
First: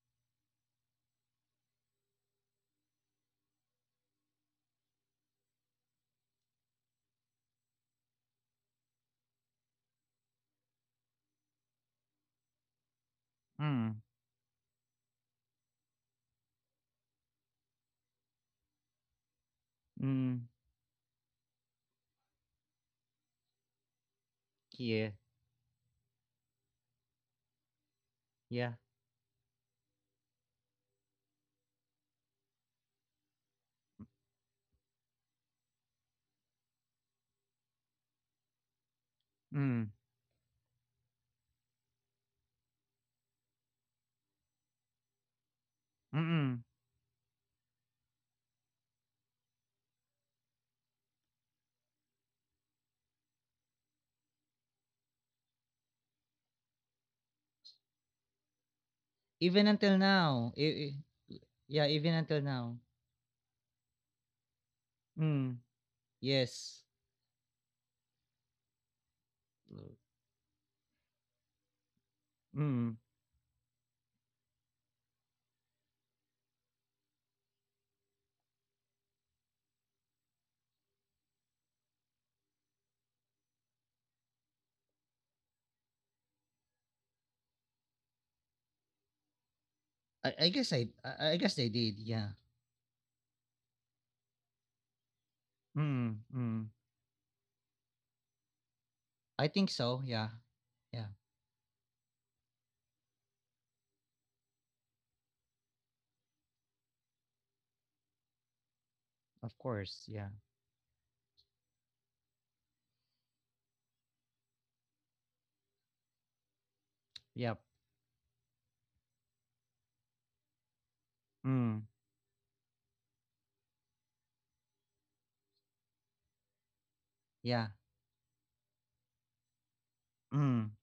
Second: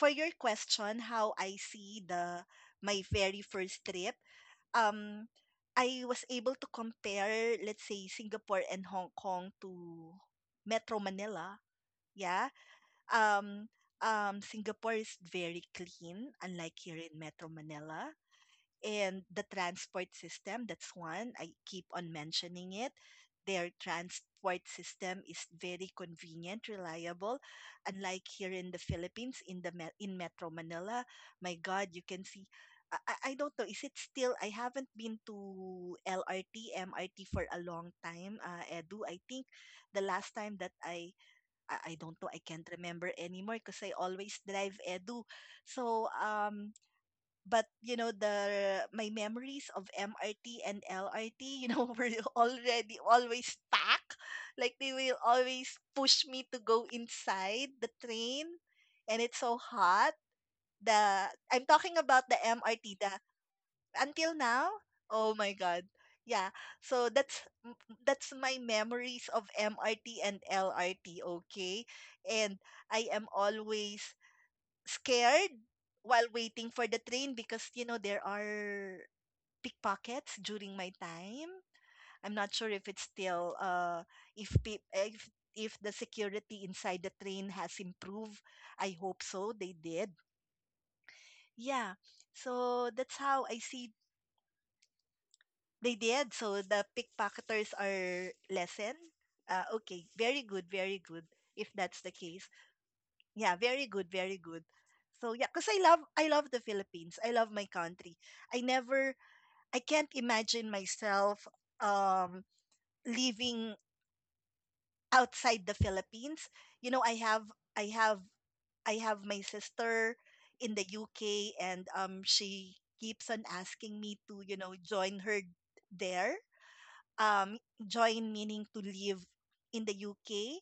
[SPEAKER 2] for your question, how I see the my very first trip, um I was able to compare, let's say Singapore and Hong Kong to Metro Manila, yeah. Um
[SPEAKER 1] mm,
[SPEAKER 2] Singapore is very clean, unlike here in Metro Manila, and the
[SPEAKER 1] mm,
[SPEAKER 2] transport system, that's one. I keep on mentioning it. Their
[SPEAKER 1] yeah,
[SPEAKER 2] transport system is very convenient, reliable.
[SPEAKER 1] yeah,
[SPEAKER 2] Unlike here in the Philippines, in Metro Manila, my God, you can see. I don't know. Is it still? I haven't been to LRT, MRT for a long time. Edu, I
[SPEAKER 1] mm,
[SPEAKER 2] think the last time that I don't know. I can't remember anymore because I always drive, Edu.
[SPEAKER 1] mm.
[SPEAKER 2] So, but you know the my memories of MRT and LRT were already always packed like they will always push me to go inside the train
[SPEAKER 1] Even
[SPEAKER 2] and
[SPEAKER 1] until
[SPEAKER 2] it's so
[SPEAKER 1] now,
[SPEAKER 2] hot,
[SPEAKER 1] i-
[SPEAKER 2] the
[SPEAKER 1] yeah, even
[SPEAKER 2] I'm
[SPEAKER 1] until
[SPEAKER 2] talking
[SPEAKER 1] now.
[SPEAKER 2] about the MRT, the until now.
[SPEAKER 1] Mm,
[SPEAKER 2] Oh my God, yeah.
[SPEAKER 1] yes.
[SPEAKER 2] So that's my memories of MRT
[SPEAKER 1] Uh,
[SPEAKER 2] and LRT, okay. And I am
[SPEAKER 1] Mm.
[SPEAKER 2] always scared while waiting for the train because there are pickpockets during my time. I'm not sure if it's still, if pe- if the security inside the train has improved. I hope so. They did.
[SPEAKER 1] I,
[SPEAKER 2] Yeah.
[SPEAKER 1] I guess I I
[SPEAKER 2] So
[SPEAKER 1] guess they
[SPEAKER 2] that's
[SPEAKER 1] did,
[SPEAKER 2] how I
[SPEAKER 1] yeah.
[SPEAKER 2] see, they did. So the
[SPEAKER 1] Mm,
[SPEAKER 2] pickpocketers
[SPEAKER 1] mm.
[SPEAKER 2] are lessened. Okay. Very
[SPEAKER 1] I
[SPEAKER 2] good.
[SPEAKER 1] think
[SPEAKER 2] Very
[SPEAKER 1] so, yeah.
[SPEAKER 2] good. If
[SPEAKER 1] Yeah,
[SPEAKER 2] that's the case. Yeah, very good, very good. So yeah, because I love the Philippines. I love my country. I never
[SPEAKER 1] of
[SPEAKER 2] I
[SPEAKER 1] course, yeah.
[SPEAKER 2] can't imagine myself um living outside the Philippines. You know, I
[SPEAKER 1] Yep.
[SPEAKER 2] have I have my sister in the UK,
[SPEAKER 1] Mm,
[SPEAKER 2] and she keeps on asking me to, join her there.
[SPEAKER 1] yeah.
[SPEAKER 2] Um Join meaning to live in the
[SPEAKER 1] Mm.
[SPEAKER 2] UK.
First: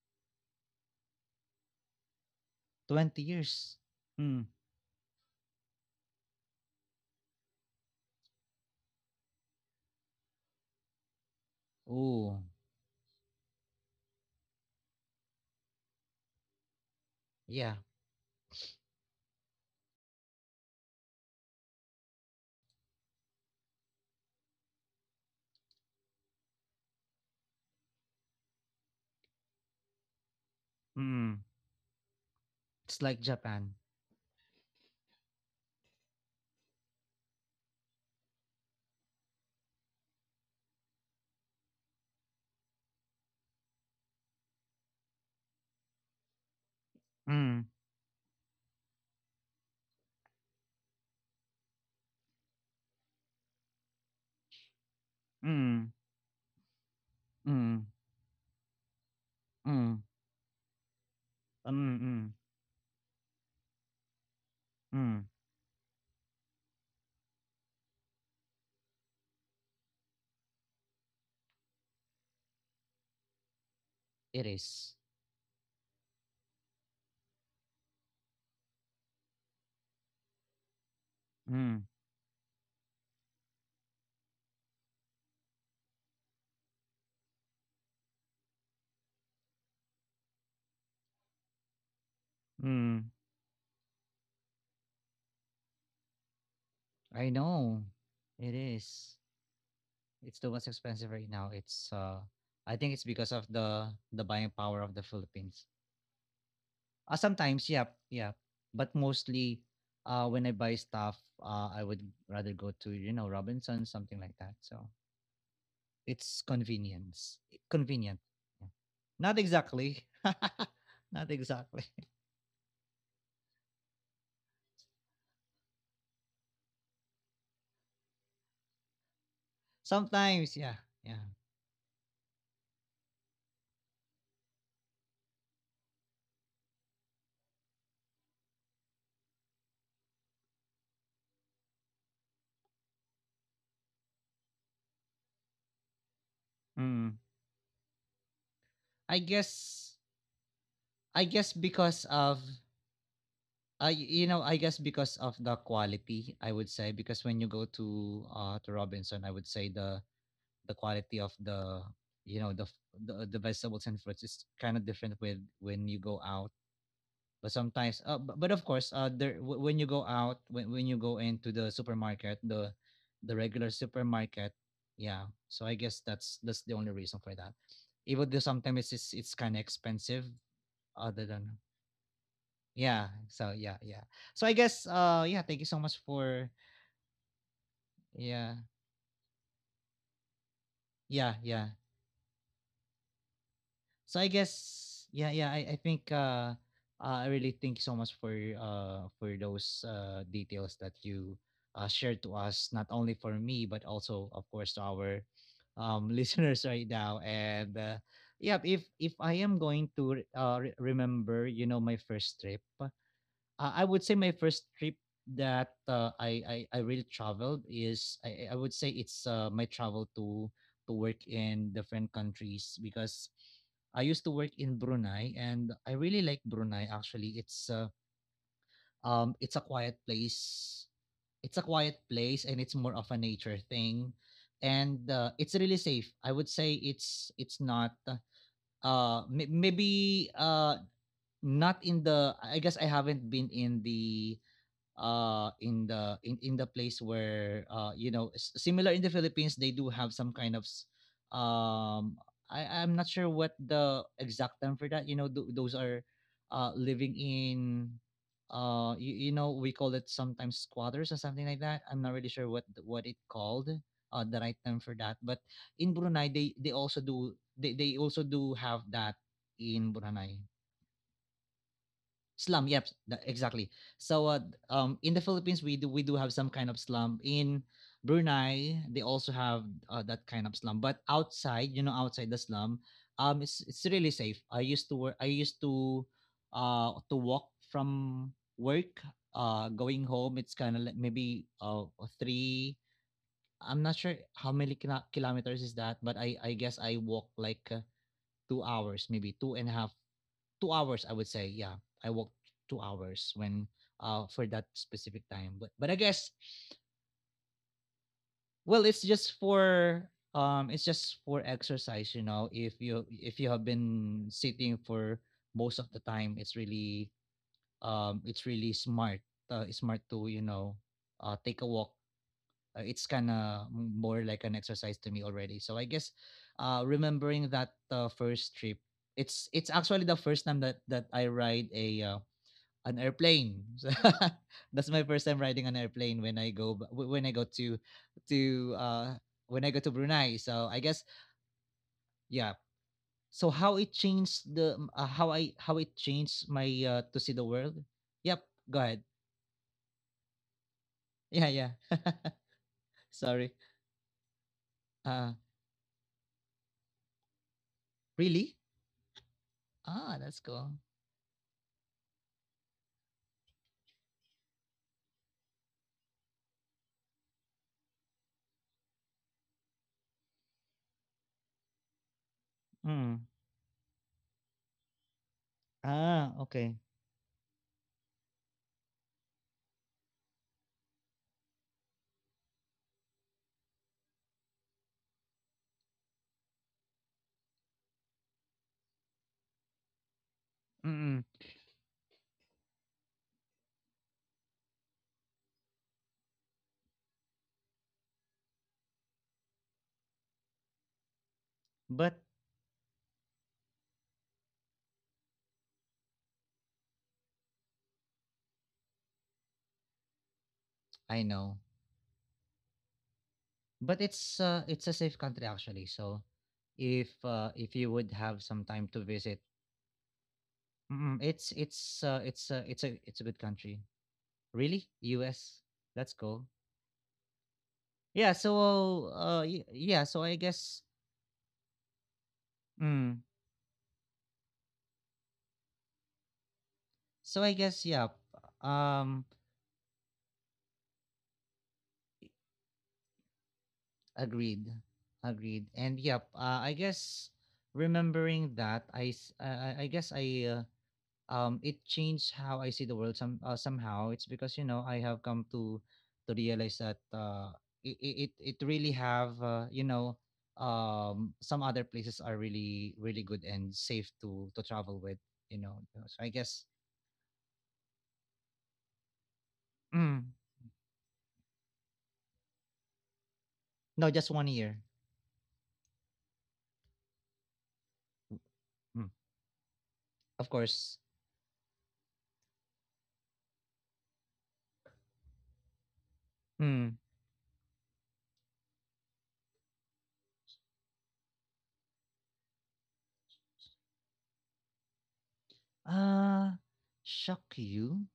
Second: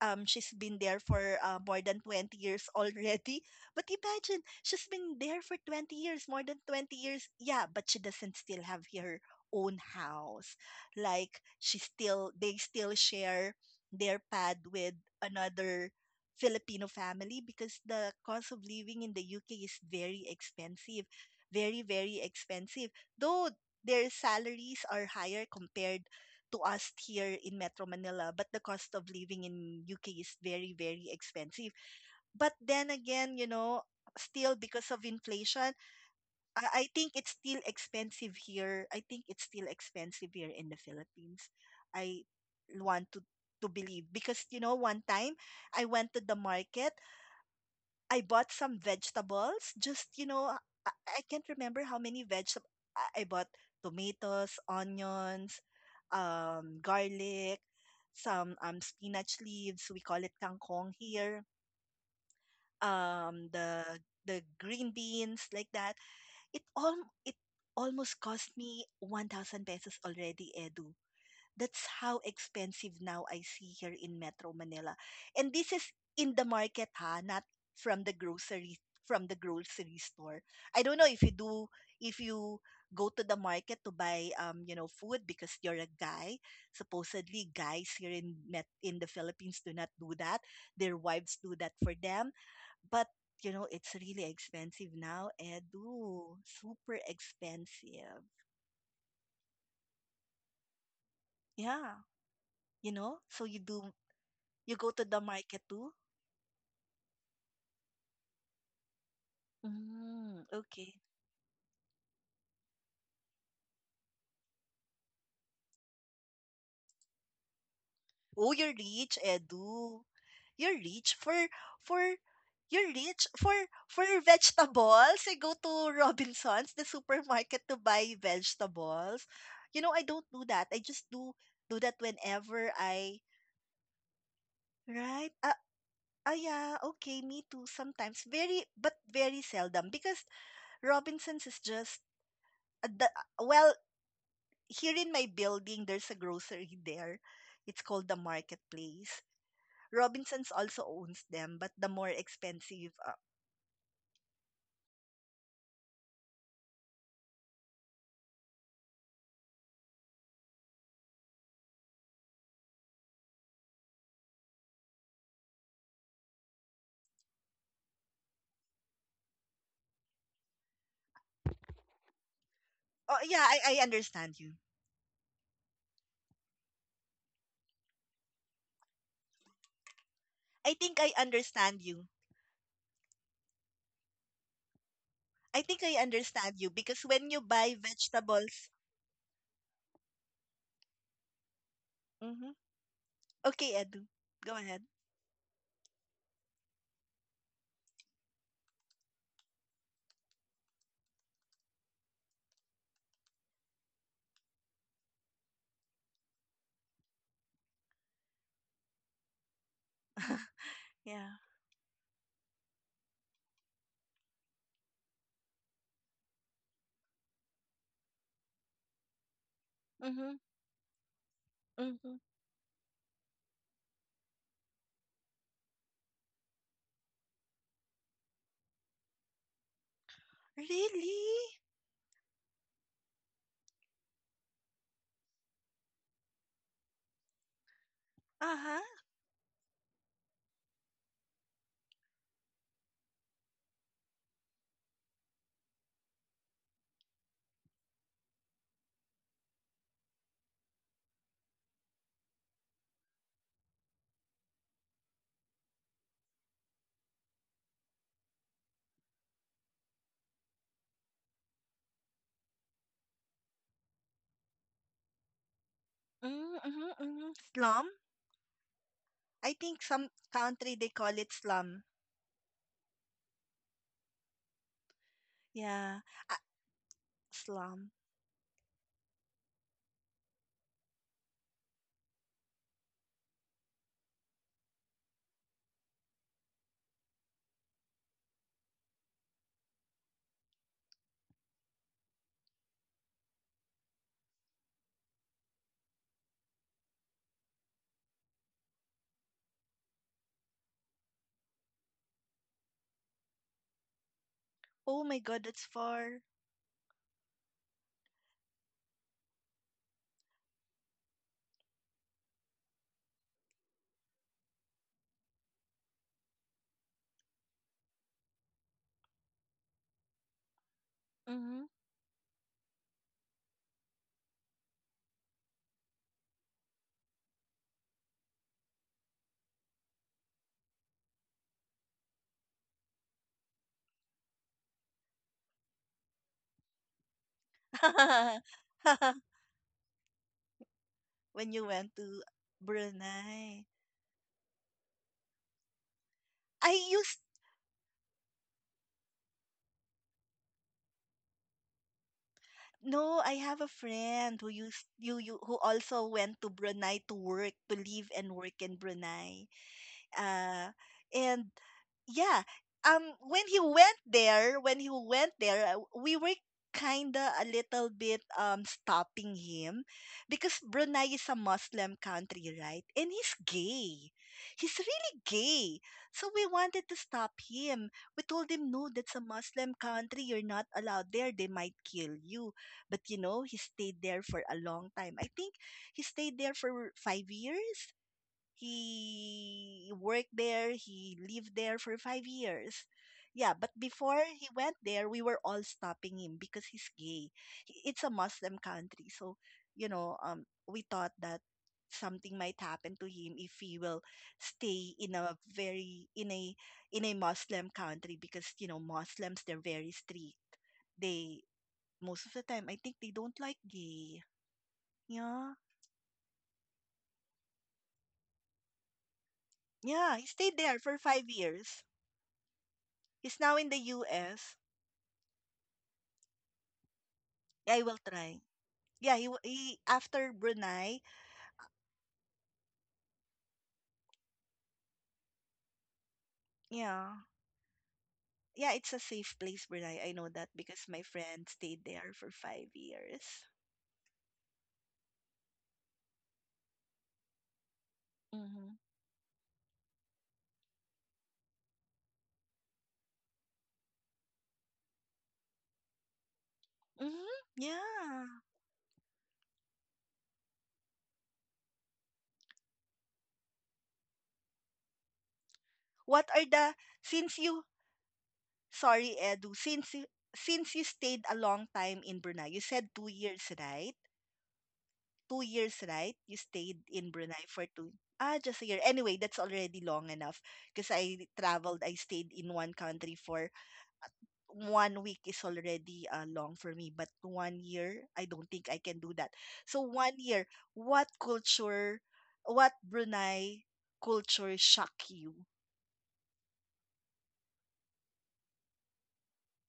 [SPEAKER 2] She's been there for, more than 20 years
[SPEAKER 1] 20
[SPEAKER 2] already.
[SPEAKER 1] years.
[SPEAKER 2] But imagine,
[SPEAKER 1] Mm.
[SPEAKER 2] she's been there for 20 years, more than 20 years. Yeah, but she doesn't still have her own house. Like, she still
[SPEAKER 1] Oh,
[SPEAKER 2] they still share their pad with another Filipino family
[SPEAKER 1] yeah.
[SPEAKER 2] because the cost of living in the UK is very expensive. Very, very expensive. Though their salaries are higher compared to us here in Metro Manila, but the cost of living in UK is very, very
[SPEAKER 1] Mm.
[SPEAKER 2] expensive. But then
[SPEAKER 1] It's like
[SPEAKER 2] again,
[SPEAKER 1] Japan.
[SPEAKER 2] still because of inflation, I think it's still expensive here. I think it's still expensive here in the Philippines. I want to believe, because one time I went to the market,
[SPEAKER 1] Mm,
[SPEAKER 2] I bought some vegetables. Just, I can't remember how many vegetables I bought: tomatoes, onions,
[SPEAKER 1] mm,
[SPEAKER 2] garlic,
[SPEAKER 1] mm,
[SPEAKER 2] some spinach leaves.
[SPEAKER 1] mm,
[SPEAKER 2] We call it kangkong here.
[SPEAKER 1] mm, mm.
[SPEAKER 2] Um, the the green
[SPEAKER 1] mm.
[SPEAKER 2] beans, like that. It all it almost cost me 1,000 pesos already, Edu. That's how expensive now I see here in
[SPEAKER 1] It
[SPEAKER 2] Metro Manila.
[SPEAKER 1] is.
[SPEAKER 2] And this is in the market, ha, not from the grocery from the grocery store. I don't know
[SPEAKER 1] Mm.
[SPEAKER 2] if you go to the market to buy food, because you're a guy. Supposedly guys here in the Philippines do not do that. Their wives do that for them, but
[SPEAKER 1] Mm.
[SPEAKER 2] it's really expensive now, and ooh, super
[SPEAKER 1] I
[SPEAKER 2] expensive,
[SPEAKER 1] know. It is. It's the most expensive
[SPEAKER 2] yeah.
[SPEAKER 1] right now. It's
[SPEAKER 2] you know so you
[SPEAKER 1] I think
[SPEAKER 2] do
[SPEAKER 1] it's because of
[SPEAKER 2] You
[SPEAKER 1] the
[SPEAKER 2] go to the
[SPEAKER 1] the buying
[SPEAKER 2] market
[SPEAKER 1] power
[SPEAKER 2] too?
[SPEAKER 1] of the Philippines. Sometimes, yeah, yeah. But
[SPEAKER 2] Mm.
[SPEAKER 1] mostly
[SPEAKER 2] Okay.
[SPEAKER 1] when I buy stuff, I would rather go to, you know, Robinson, something like that. So it's
[SPEAKER 2] Oh, you're
[SPEAKER 1] convenience.
[SPEAKER 2] rich, Edu.
[SPEAKER 1] Convenient. Yeah.
[SPEAKER 2] You're rich
[SPEAKER 1] Not
[SPEAKER 2] for,
[SPEAKER 1] exactly.
[SPEAKER 2] for
[SPEAKER 1] Not
[SPEAKER 2] you're
[SPEAKER 1] exactly.
[SPEAKER 2] rich for vegetables. I go to Robinson's, the supermarket, to buy vegetables. You know, I don't do that. I just
[SPEAKER 1] Sometimes, yeah,
[SPEAKER 2] do
[SPEAKER 1] yeah.
[SPEAKER 2] do that whenever I, right. Ah, ah, yeah. Okay, me too. Sometimes very, but very seldom, because Robinson's is just. uh, the- Well, here in my building, there's a grocery there. It's
[SPEAKER 1] Mm.
[SPEAKER 2] called the Marketplace.
[SPEAKER 1] I
[SPEAKER 2] Robinsons
[SPEAKER 1] guess
[SPEAKER 2] also owns them, but the
[SPEAKER 1] I
[SPEAKER 2] more
[SPEAKER 1] guess because
[SPEAKER 2] expensive.
[SPEAKER 1] of I you know, I guess because of the quality, I would say, because when you go to Robinson, I would say the quality of the you know the f- the vegetables and fruits is kind of different with when you go out. But sometimes, but of course, when you go out, when you go into the supermarket,
[SPEAKER 2] Oh,
[SPEAKER 1] the
[SPEAKER 2] yeah,
[SPEAKER 1] regular
[SPEAKER 2] I understand you.
[SPEAKER 1] supermarket, yeah. So I guess that's the only reason for that. Even though sometimes it's kind of expensive,
[SPEAKER 2] I think I
[SPEAKER 1] other
[SPEAKER 2] understand you.
[SPEAKER 1] than yeah. So yeah, yeah. So I guess
[SPEAKER 2] I think
[SPEAKER 1] yeah,
[SPEAKER 2] I
[SPEAKER 1] thank you so much
[SPEAKER 2] understand you,
[SPEAKER 1] for
[SPEAKER 2] because when you buy vegetables.
[SPEAKER 1] yeah. Yeah, yeah.
[SPEAKER 2] Mm-hmm. Okay, Edu, go ahead.
[SPEAKER 1] So I guess yeah, yeah, I think I really thank you so much for those details that you shared to us, not only for me but also of course to our listeners right now, and yeah, if I am going
[SPEAKER 2] Yeah.
[SPEAKER 1] to remember, you know, my first trip, uh, I would say my first trip that I really traveled is I
[SPEAKER 2] Mm-hmm.
[SPEAKER 1] would say it's my travel
[SPEAKER 2] Mm-hmm.
[SPEAKER 1] to work in different countries, because I used to work in Brunei and I really like Brunei. Actually, it's
[SPEAKER 2] Really?
[SPEAKER 1] a quiet place, it's a quiet place, and it's more of a nature thing, and it's really safe, I would say.
[SPEAKER 2] Uh-huh.
[SPEAKER 1] It's not may- maybe not in the I guess I haven't been in the in the in the place where you know, s- similar in the philippines they do have some kind of s- um I I'm not sure what the exact term for that, you know, those are living in, you, you know, we call it sometimes squatters or something like that. I'm not really sure what what it called, the right term for that,
[SPEAKER 2] Mm-hmm.
[SPEAKER 1] but
[SPEAKER 2] Mm-hmm.
[SPEAKER 1] in Brunei
[SPEAKER 2] Slum?
[SPEAKER 1] they they
[SPEAKER 2] I
[SPEAKER 1] also
[SPEAKER 2] think
[SPEAKER 1] do
[SPEAKER 2] some
[SPEAKER 1] have that
[SPEAKER 2] country they call it
[SPEAKER 1] in
[SPEAKER 2] slum.
[SPEAKER 1] Brunei. Slum, yep, exactly.
[SPEAKER 2] Yeah.
[SPEAKER 1] So
[SPEAKER 2] Uh,
[SPEAKER 1] in the Philippines we
[SPEAKER 2] Slum.
[SPEAKER 1] do have some kind of slum. In Brunei they also have that kind of slum, but outside, you know, outside the slum, it's really safe. I used to work, I used to walk from work going home. It's kind of like maybe three, I'm not sure how many kilometers is that, but I guess I walk like 2 hours, maybe two and a half, 2 hours, I would say. Yeah, I walked
[SPEAKER 2] Oh
[SPEAKER 1] two
[SPEAKER 2] my God,
[SPEAKER 1] hours
[SPEAKER 2] that's
[SPEAKER 1] when
[SPEAKER 2] far.
[SPEAKER 1] for that specific time. But I guess, well, it's just for exercise, you know. If you have been sitting for most of the time, it's really smart. It's smart to, you know,
[SPEAKER 2] Mhm.
[SPEAKER 1] take a walk. It's kind of more like an exercise to me already. So I guess remembering that first trip, it's actually the first time that I ride a an airplane. So that's my first time riding an airplane when when I go to to uh when I go to Brunei. So I
[SPEAKER 2] When you
[SPEAKER 1] guess
[SPEAKER 2] went to
[SPEAKER 1] yeah.
[SPEAKER 2] Brunei.
[SPEAKER 1] So how it changed how I how it
[SPEAKER 2] I
[SPEAKER 1] changed my
[SPEAKER 2] used
[SPEAKER 1] to see the world? Yep. Go ahead. Yeah, yeah.
[SPEAKER 2] No, I
[SPEAKER 1] Sorry.
[SPEAKER 2] have a friend who
[SPEAKER 1] Uh,
[SPEAKER 2] you, who also went to Brunei to work, to live and
[SPEAKER 1] Really?
[SPEAKER 2] work in Brunei.
[SPEAKER 1] Ah, that's cool.
[SPEAKER 2] Uh, and yeah, um, when he went there, we were kinda a little bit stopping him because Brunei is a Muslim
[SPEAKER 1] Mm.
[SPEAKER 2] country, right? And he's gay. He's really
[SPEAKER 1] Ah, okay.
[SPEAKER 2] gay. So we wanted to stop him. We told him, no, that's a Muslim country. You're not allowed there. They might kill you. But, he stayed there for a long time. I think he stayed there for 5 years. He worked there, he lived there for five
[SPEAKER 1] Mm.
[SPEAKER 2] years. Yeah, but before he went there, we were all stopping him because he's gay. It's a Muslim country, so we thought that
[SPEAKER 1] But
[SPEAKER 2] something might happen to him if he will stay in a very, in a Muslim country, because Muslims, they're very strict. They
[SPEAKER 1] I know.
[SPEAKER 2] Most of the time I think they don't like gay.
[SPEAKER 1] But
[SPEAKER 2] Yeah,
[SPEAKER 1] it's a safe country actually. So if you would have some
[SPEAKER 2] yeah. He
[SPEAKER 1] time to
[SPEAKER 2] stayed there
[SPEAKER 1] visit
[SPEAKER 2] for 5 years.
[SPEAKER 1] mm.
[SPEAKER 2] He's now in the
[SPEAKER 1] It's a good
[SPEAKER 2] US.
[SPEAKER 1] country. Really, U.S. That's cool.
[SPEAKER 2] I will try. Yeah, he,
[SPEAKER 1] Yeah.
[SPEAKER 2] wa-
[SPEAKER 1] So
[SPEAKER 2] he after Brunei.
[SPEAKER 1] yeah. So I guess. Mm,
[SPEAKER 2] Yeah.
[SPEAKER 1] so I
[SPEAKER 2] Yeah,
[SPEAKER 1] guess
[SPEAKER 2] it's a
[SPEAKER 1] yeah.
[SPEAKER 2] safe place, Brunei. I
[SPEAKER 1] Um,
[SPEAKER 2] know that because my friend stayed there for 5 years.
[SPEAKER 1] Agreed, agreed. And yep. I guess
[SPEAKER 2] Mm-hmm.
[SPEAKER 1] remembering that, I s- I guess I it changed how I see the world somehow. It's because you know I have come to
[SPEAKER 2] Mm-hmm.
[SPEAKER 1] realize that
[SPEAKER 2] Yeah.
[SPEAKER 1] it really have you know some other places are really really good and safe to travel with
[SPEAKER 2] What are
[SPEAKER 1] you
[SPEAKER 2] the
[SPEAKER 1] know so I
[SPEAKER 2] Since you,
[SPEAKER 1] guess
[SPEAKER 2] sorry, Edu, since you stayed a
[SPEAKER 1] mm,
[SPEAKER 2] long time in Brunei, you said 2 years, right?
[SPEAKER 1] no just
[SPEAKER 2] Two
[SPEAKER 1] 1 year
[SPEAKER 2] years, right? You stayed in Brunei just a year. Anyway, that's already
[SPEAKER 1] mm,
[SPEAKER 2] long enough, because
[SPEAKER 1] of
[SPEAKER 2] I
[SPEAKER 1] course
[SPEAKER 2] stayed in one country for one week is already, long for me, but one year,
[SPEAKER 1] mm,
[SPEAKER 2] I don't think I can do that. So one year, what culture, what Brunei culture shock you?
[SPEAKER 1] uh shock you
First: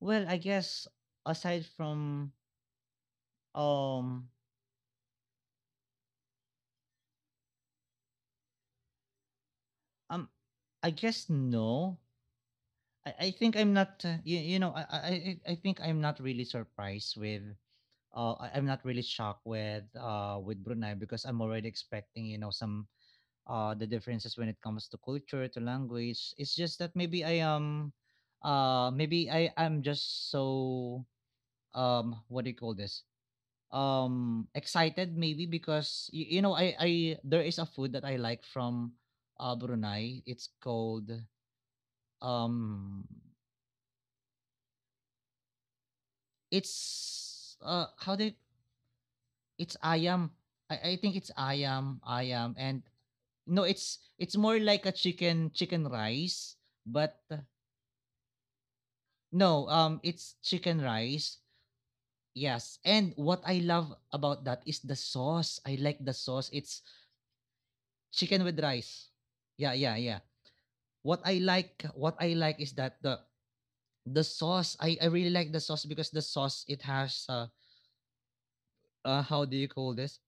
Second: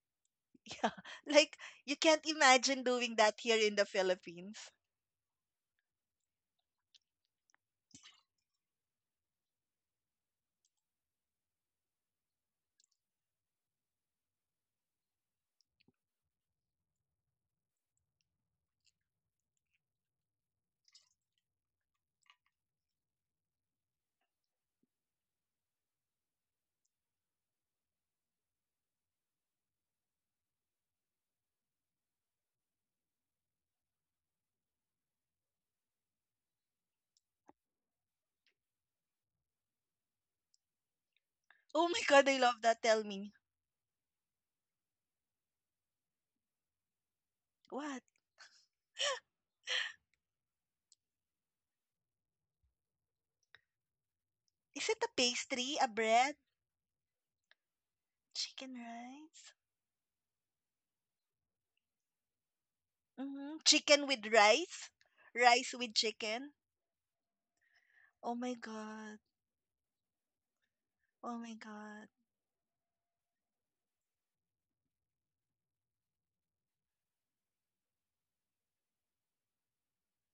[SPEAKER 1] well I guess
[SPEAKER 2] Yeah, like
[SPEAKER 1] aside
[SPEAKER 2] you can't
[SPEAKER 1] from
[SPEAKER 2] imagine doing that here in the
[SPEAKER 1] um
[SPEAKER 2] Philippines.
[SPEAKER 1] um I guess no. I think I'm not. You know, I think I'm not really surprised with. I'm not really shocked with Brunei because I'm already expecting you know some the differences when it comes to culture to language. It's just that maybe I am. Maybe I'm just so um, what do you call this, um, excited maybe because you know I there is a food that I like from Brunei. It's called
[SPEAKER 2] Oh my God, I love that.
[SPEAKER 1] um
[SPEAKER 2] Tell me,
[SPEAKER 1] it's
[SPEAKER 2] what
[SPEAKER 1] how did it's ayam. I think it's ayam, ayam, and no, it's more like
[SPEAKER 2] is
[SPEAKER 1] a
[SPEAKER 2] it? A
[SPEAKER 1] chicken
[SPEAKER 2] pastry,
[SPEAKER 1] chicken
[SPEAKER 2] a bread,
[SPEAKER 1] rice, but
[SPEAKER 2] chicken rice,
[SPEAKER 1] no, it's chicken rice. Yes, and what I love
[SPEAKER 2] chicken with
[SPEAKER 1] about that is
[SPEAKER 2] rice,
[SPEAKER 1] the sauce.
[SPEAKER 2] rice
[SPEAKER 1] I
[SPEAKER 2] with
[SPEAKER 1] like the sauce.
[SPEAKER 2] chicken.
[SPEAKER 1] It's
[SPEAKER 2] Oh
[SPEAKER 1] chicken
[SPEAKER 2] my
[SPEAKER 1] with rice.
[SPEAKER 2] God,
[SPEAKER 1] Yeah, yeah, yeah.
[SPEAKER 2] oh my God,
[SPEAKER 1] What I like is that the sauce. I really like the sauce because the sauce it has how do you call this?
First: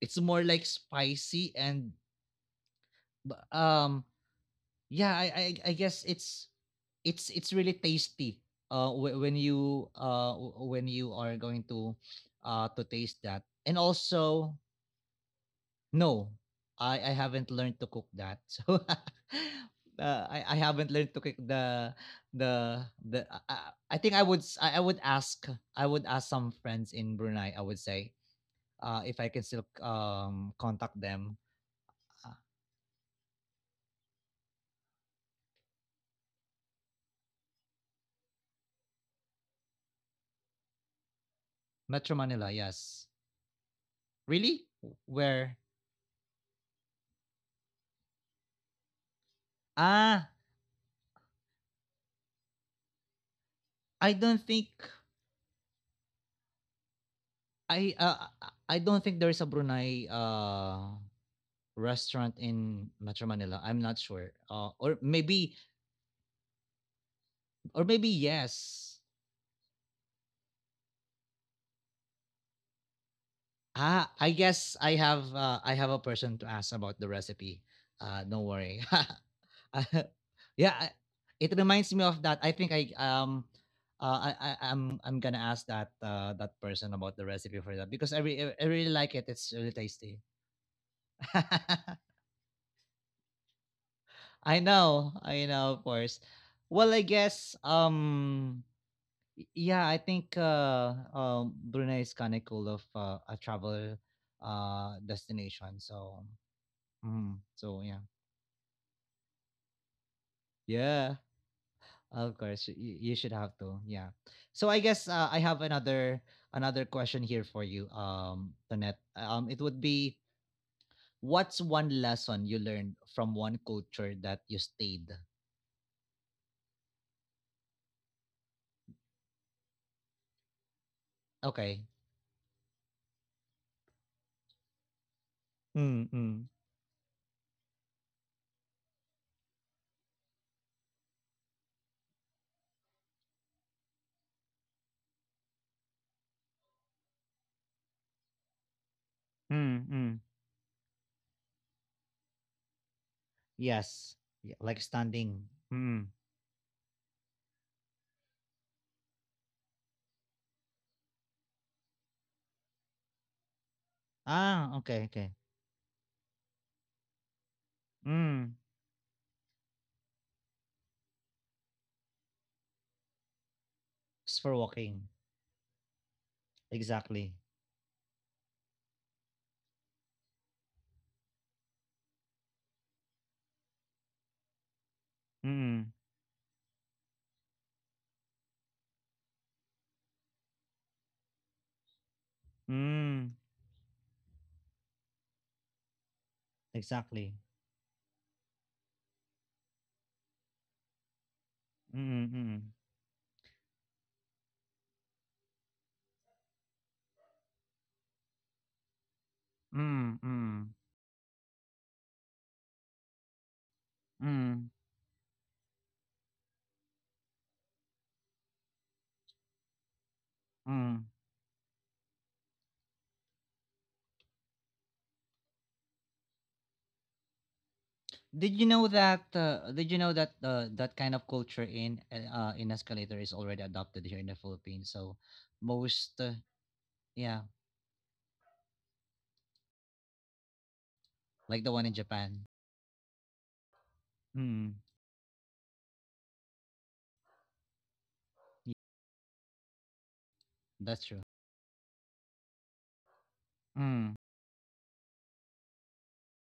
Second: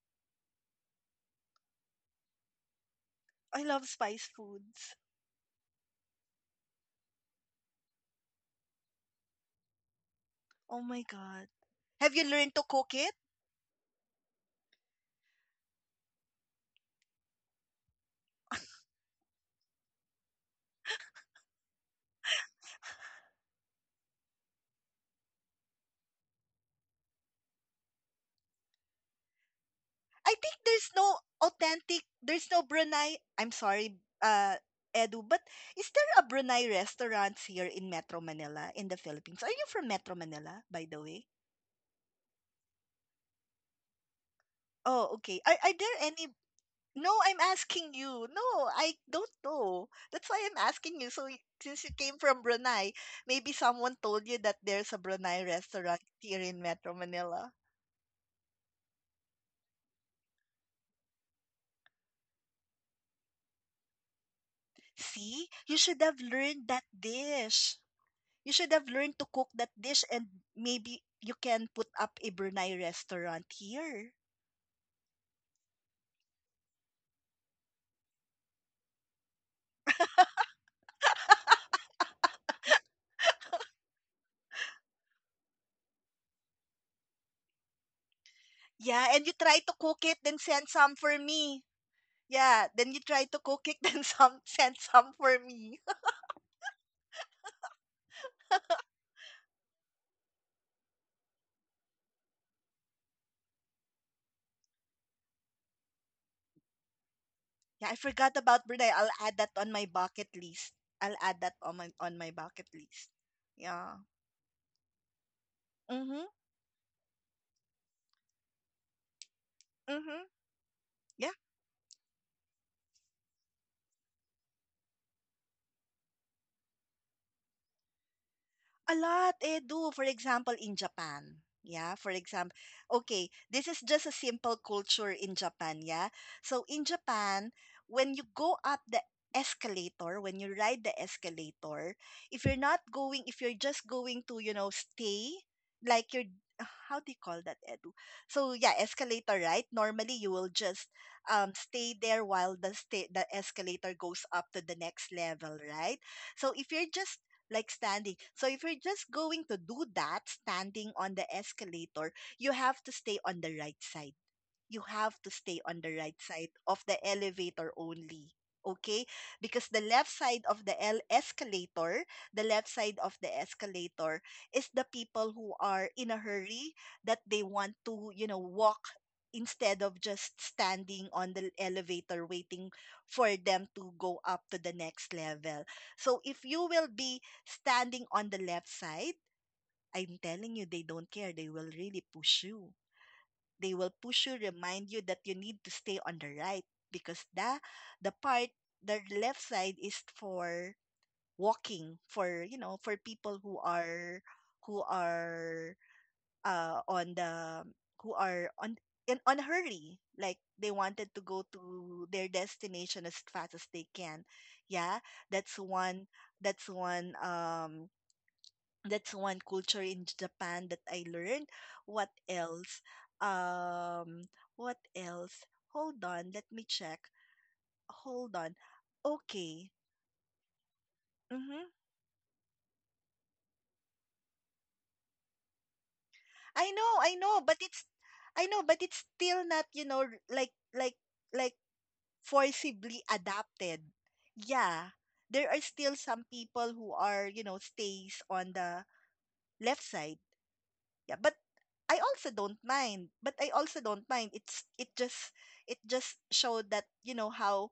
[SPEAKER 1] It's more like spicy and, but,
[SPEAKER 2] I love spice foods.
[SPEAKER 1] yeah, I I guess it's it's really tasty.
[SPEAKER 2] Oh
[SPEAKER 1] When
[SPEAKER 2] my
[SPEAKER 1] you are
[SPEAKER 2] God.
[SPEAKER 1] going
[SPEAKER 2] Have you learned to
[SPEAKER 1] to
[SPEAKER 2] cook it?
[SPEAKER 1] taste that, and also no, I haven't learned to cook that, so I haven't learned to cook the. I think I would ask, I would ask some friends in Brunei. I would say if I can still
[SPEAKER 2] I think
[SPEAKER 1] um,
[SPEAKER 2] there's
[SPEAKER 1] contact
[SPEAKER 2] no
[SPEAKER 1] them.
[SPEAKER 2] authentic,
[SPEAKER 1] Uh,
[SPEAKER 2] there's no Brunei. I'm sorry, uh, Edu, but is there a Brunei restaurants here in Metro Manila in the Philippines? Are you from Metro Manila, by the way?
[SPEAKER 1] Metro Manila, yes. Really?
[SPEAKER 2] Oh, okay.
[SPEAKER 1] Where?
[SPEAKER 2] Are there any? No, I'm asking you. No, I don't know. That's why I'm
[SPEAKER 1] Ah,
[SPEAKER 2] asking you. So, since you came from Brunei, maybe someone told you that
[SPEAKER 1] I don't
[SPEAKER 2] there's a
[SPEAKER 1] think
[SPEAKER 2] Brunei restaurant here in Metro Manila.
[SPEAKER 1] I uh, I don't think there is a Brunei restaurant in Metro Manila. I'm not sure.
[SPEAKER 2] See, you
[SPEAKER 1] Or
[SPEAKER 2] should have
[SPEAKER 1] maybe
[SPEAKER 2] learned that dish. You should have
[SPEAKER 1] or
[SPEAKER 2] learned
[SPEAKER 1] maybe
[SPEAKER 2] to cook that dish,
[SPEAKER 1] yes.
[SPEAKER 2] and maybe you can put up a Brunei restaurant here.
[SPEAKER 1] Ah, I guess I have a person to ask about the recipe. Don't worry. Uh, yeah, I- it reminds me of that. I think I'm I'm gonna ask that that person about the recipe for that
[SPEAKER 2] Yeah, and
[SPEAKER 1] because
[SPEAKER 2] you try to
[SPEAKER 1] I
[SPEAKER 2] cook
[SPEAKER 1] really
[SPEAKER 2] it,
[SPEAKER 1] like
[SPEAKER 2] then
[SPEAKER 1] it. It's
[SPEAKER 2] send
[SPEAKER 1] really
[SPEAKER 2] some for
[SPEAKER 1] tasty.
[SPEAKER 2] me. Yeah, then you try to cook it, then some send some for me.
[SPEAKER 1] I know, of course. Well, I guess, y- yeah, I think Brunei is kind of cool of a travel destination. So,
[SPEAKER 2] Yeah, I forgot
[SPEAKER 1] mm,
[SPEAKER 2] about Brunei.
[SPEAKER 1] so
[SPEAKER 2] I'll
[SPEAKER 1] yeah,
[SPEAKER 2] add that on my bucket list. I'll add that on my
[SPEAKER 1] yeah,
[SPEAKER 2] bucket list.
[SPEAKER 1] of course,
[SPEAKER 2] Yeah.
[SPEAKER 1] you should have to, yeah. So I
[SPEAKER 2] Mhm.
[SPEAKER 1] guess I have another another question here for you,
[SPEAKER 2] Mhm.
[SPEAKER 1] Tonette. It would
[SPEAKER 2] Yeah,
[SPEAKER 1] be, what's one lesson you learned from one culture that you stayed?
[SPEAKER 2] a lot, eh, do. For example, in Japan. Yeah, for example,
[SPEAKER 1] Okay.
[SPEAKER 2] okay, this is just a simple culture in Japan. Yeah. So in Japan,
[SPEAKER 1] Mm-mm.
[SPEAKER 2] when you go up the when you ride the escalator, if you're just going to, stay, like you're, how do you call that, Edu? So yeah, escalator, right? Normally you will just, stay there while the escalator goes up to the next
[SPEAKER 1] Yes.
[SPEAKER 2] level,
[SPEAKER 1] Yeah,
[SPEAKER 2] right?
[SPEAKER 1] like
[SPEAKER 2] So
[SPEAKER 1] standing.
[SPEAKER 2] if you're just
[SPEAKER 1] Mm.
[SPEAKER 2] like standing. So if you're just going to do that, standing on the escalator, you have to stay on the right side you have to stay on
[SPEAKER 1] Ah,
[SPEAKER 2] the right
[SPEAKER 1] okay,
[SPEAKER 2] side
[SPEAKER 1] okay.
[SPEAKER 2] of the elevator only. Okay? Because
[SPEAKER 1] Mm.
[SPEAKER 2] the left side of the escalator is the people who
[SPEAKER 1] It's for
[SPEAKER 2] are in a
[SPEAKER 1] walking.
[SPEAKER 2] hurry, that they want to,
[SPEAKER 1] Exactly.
[SPEAKER 2] walk instead of just standing on the elevator waiting for them to go up to the next level. So if you will
[SPEAKER 1] Mm.
[SPEAKER 2] be standing on the left side, I'm telling you, they don't care. They will really push you. They will push you,
[SPEAKER 1] Mm.
[SPEAKER 2] remind you that you need to stay on the right, because the, part
[SPEAKER 1] Exactly.
[SPEAKER 2] the left side is for walking, for people
[SPEAKER 1] Mm.
[SPEAKER 2] who
[SPEAKER 1] Mm.
[SPEAKER 2] are who are uh on the who are on on a hurry, like they wanted to go
[SPEAKER 1] Mm. Mm.
[SPEAKER 2] to their destination as fast as they can, yeah. That's
[SPEAKER 1] Mm.
[SPEAKER 2] one, that's one um culture in Japan that I learned. What
[SPEAKER 1] Mm.
[SPEAKER 2] else? Um, what else? Hold on, let me check. Hold on. Okay.
[SPEAKER 1] Did you know that? Did you know
[SPEAKER 2] Mm-hmm.
[SPEAKER 1] that that kind of culture in escalator is already adopted here in the Philippines? So
[SPEAKER 2] I know, I know,
[SPEAKER 1] most,
[SPEAKER 2] but it's I know,
[SPEAKER 1] yeah,
[SPEAKER 2] but it's still not, like
[SPEAKER 1] like
[SPEAKER 2] forcibly
[SPEAKER 1] the one in Japan.
[SPEAKER 2] adapted. Yeah. There are still
[SPEAKER 1] Mm.
[SPEAKER 2] some people who are, stays on the left
[SPEAKER 1] Yeah,
[SPEAKER 2] side. Yeah, but I also
[SPEAKER 1] that's true.
[SPEAKER 2] don't mind. But I also don't mind. It's it just
[SPEAKER 1] Mm.
[SPEAKER 2] it just showed that you know how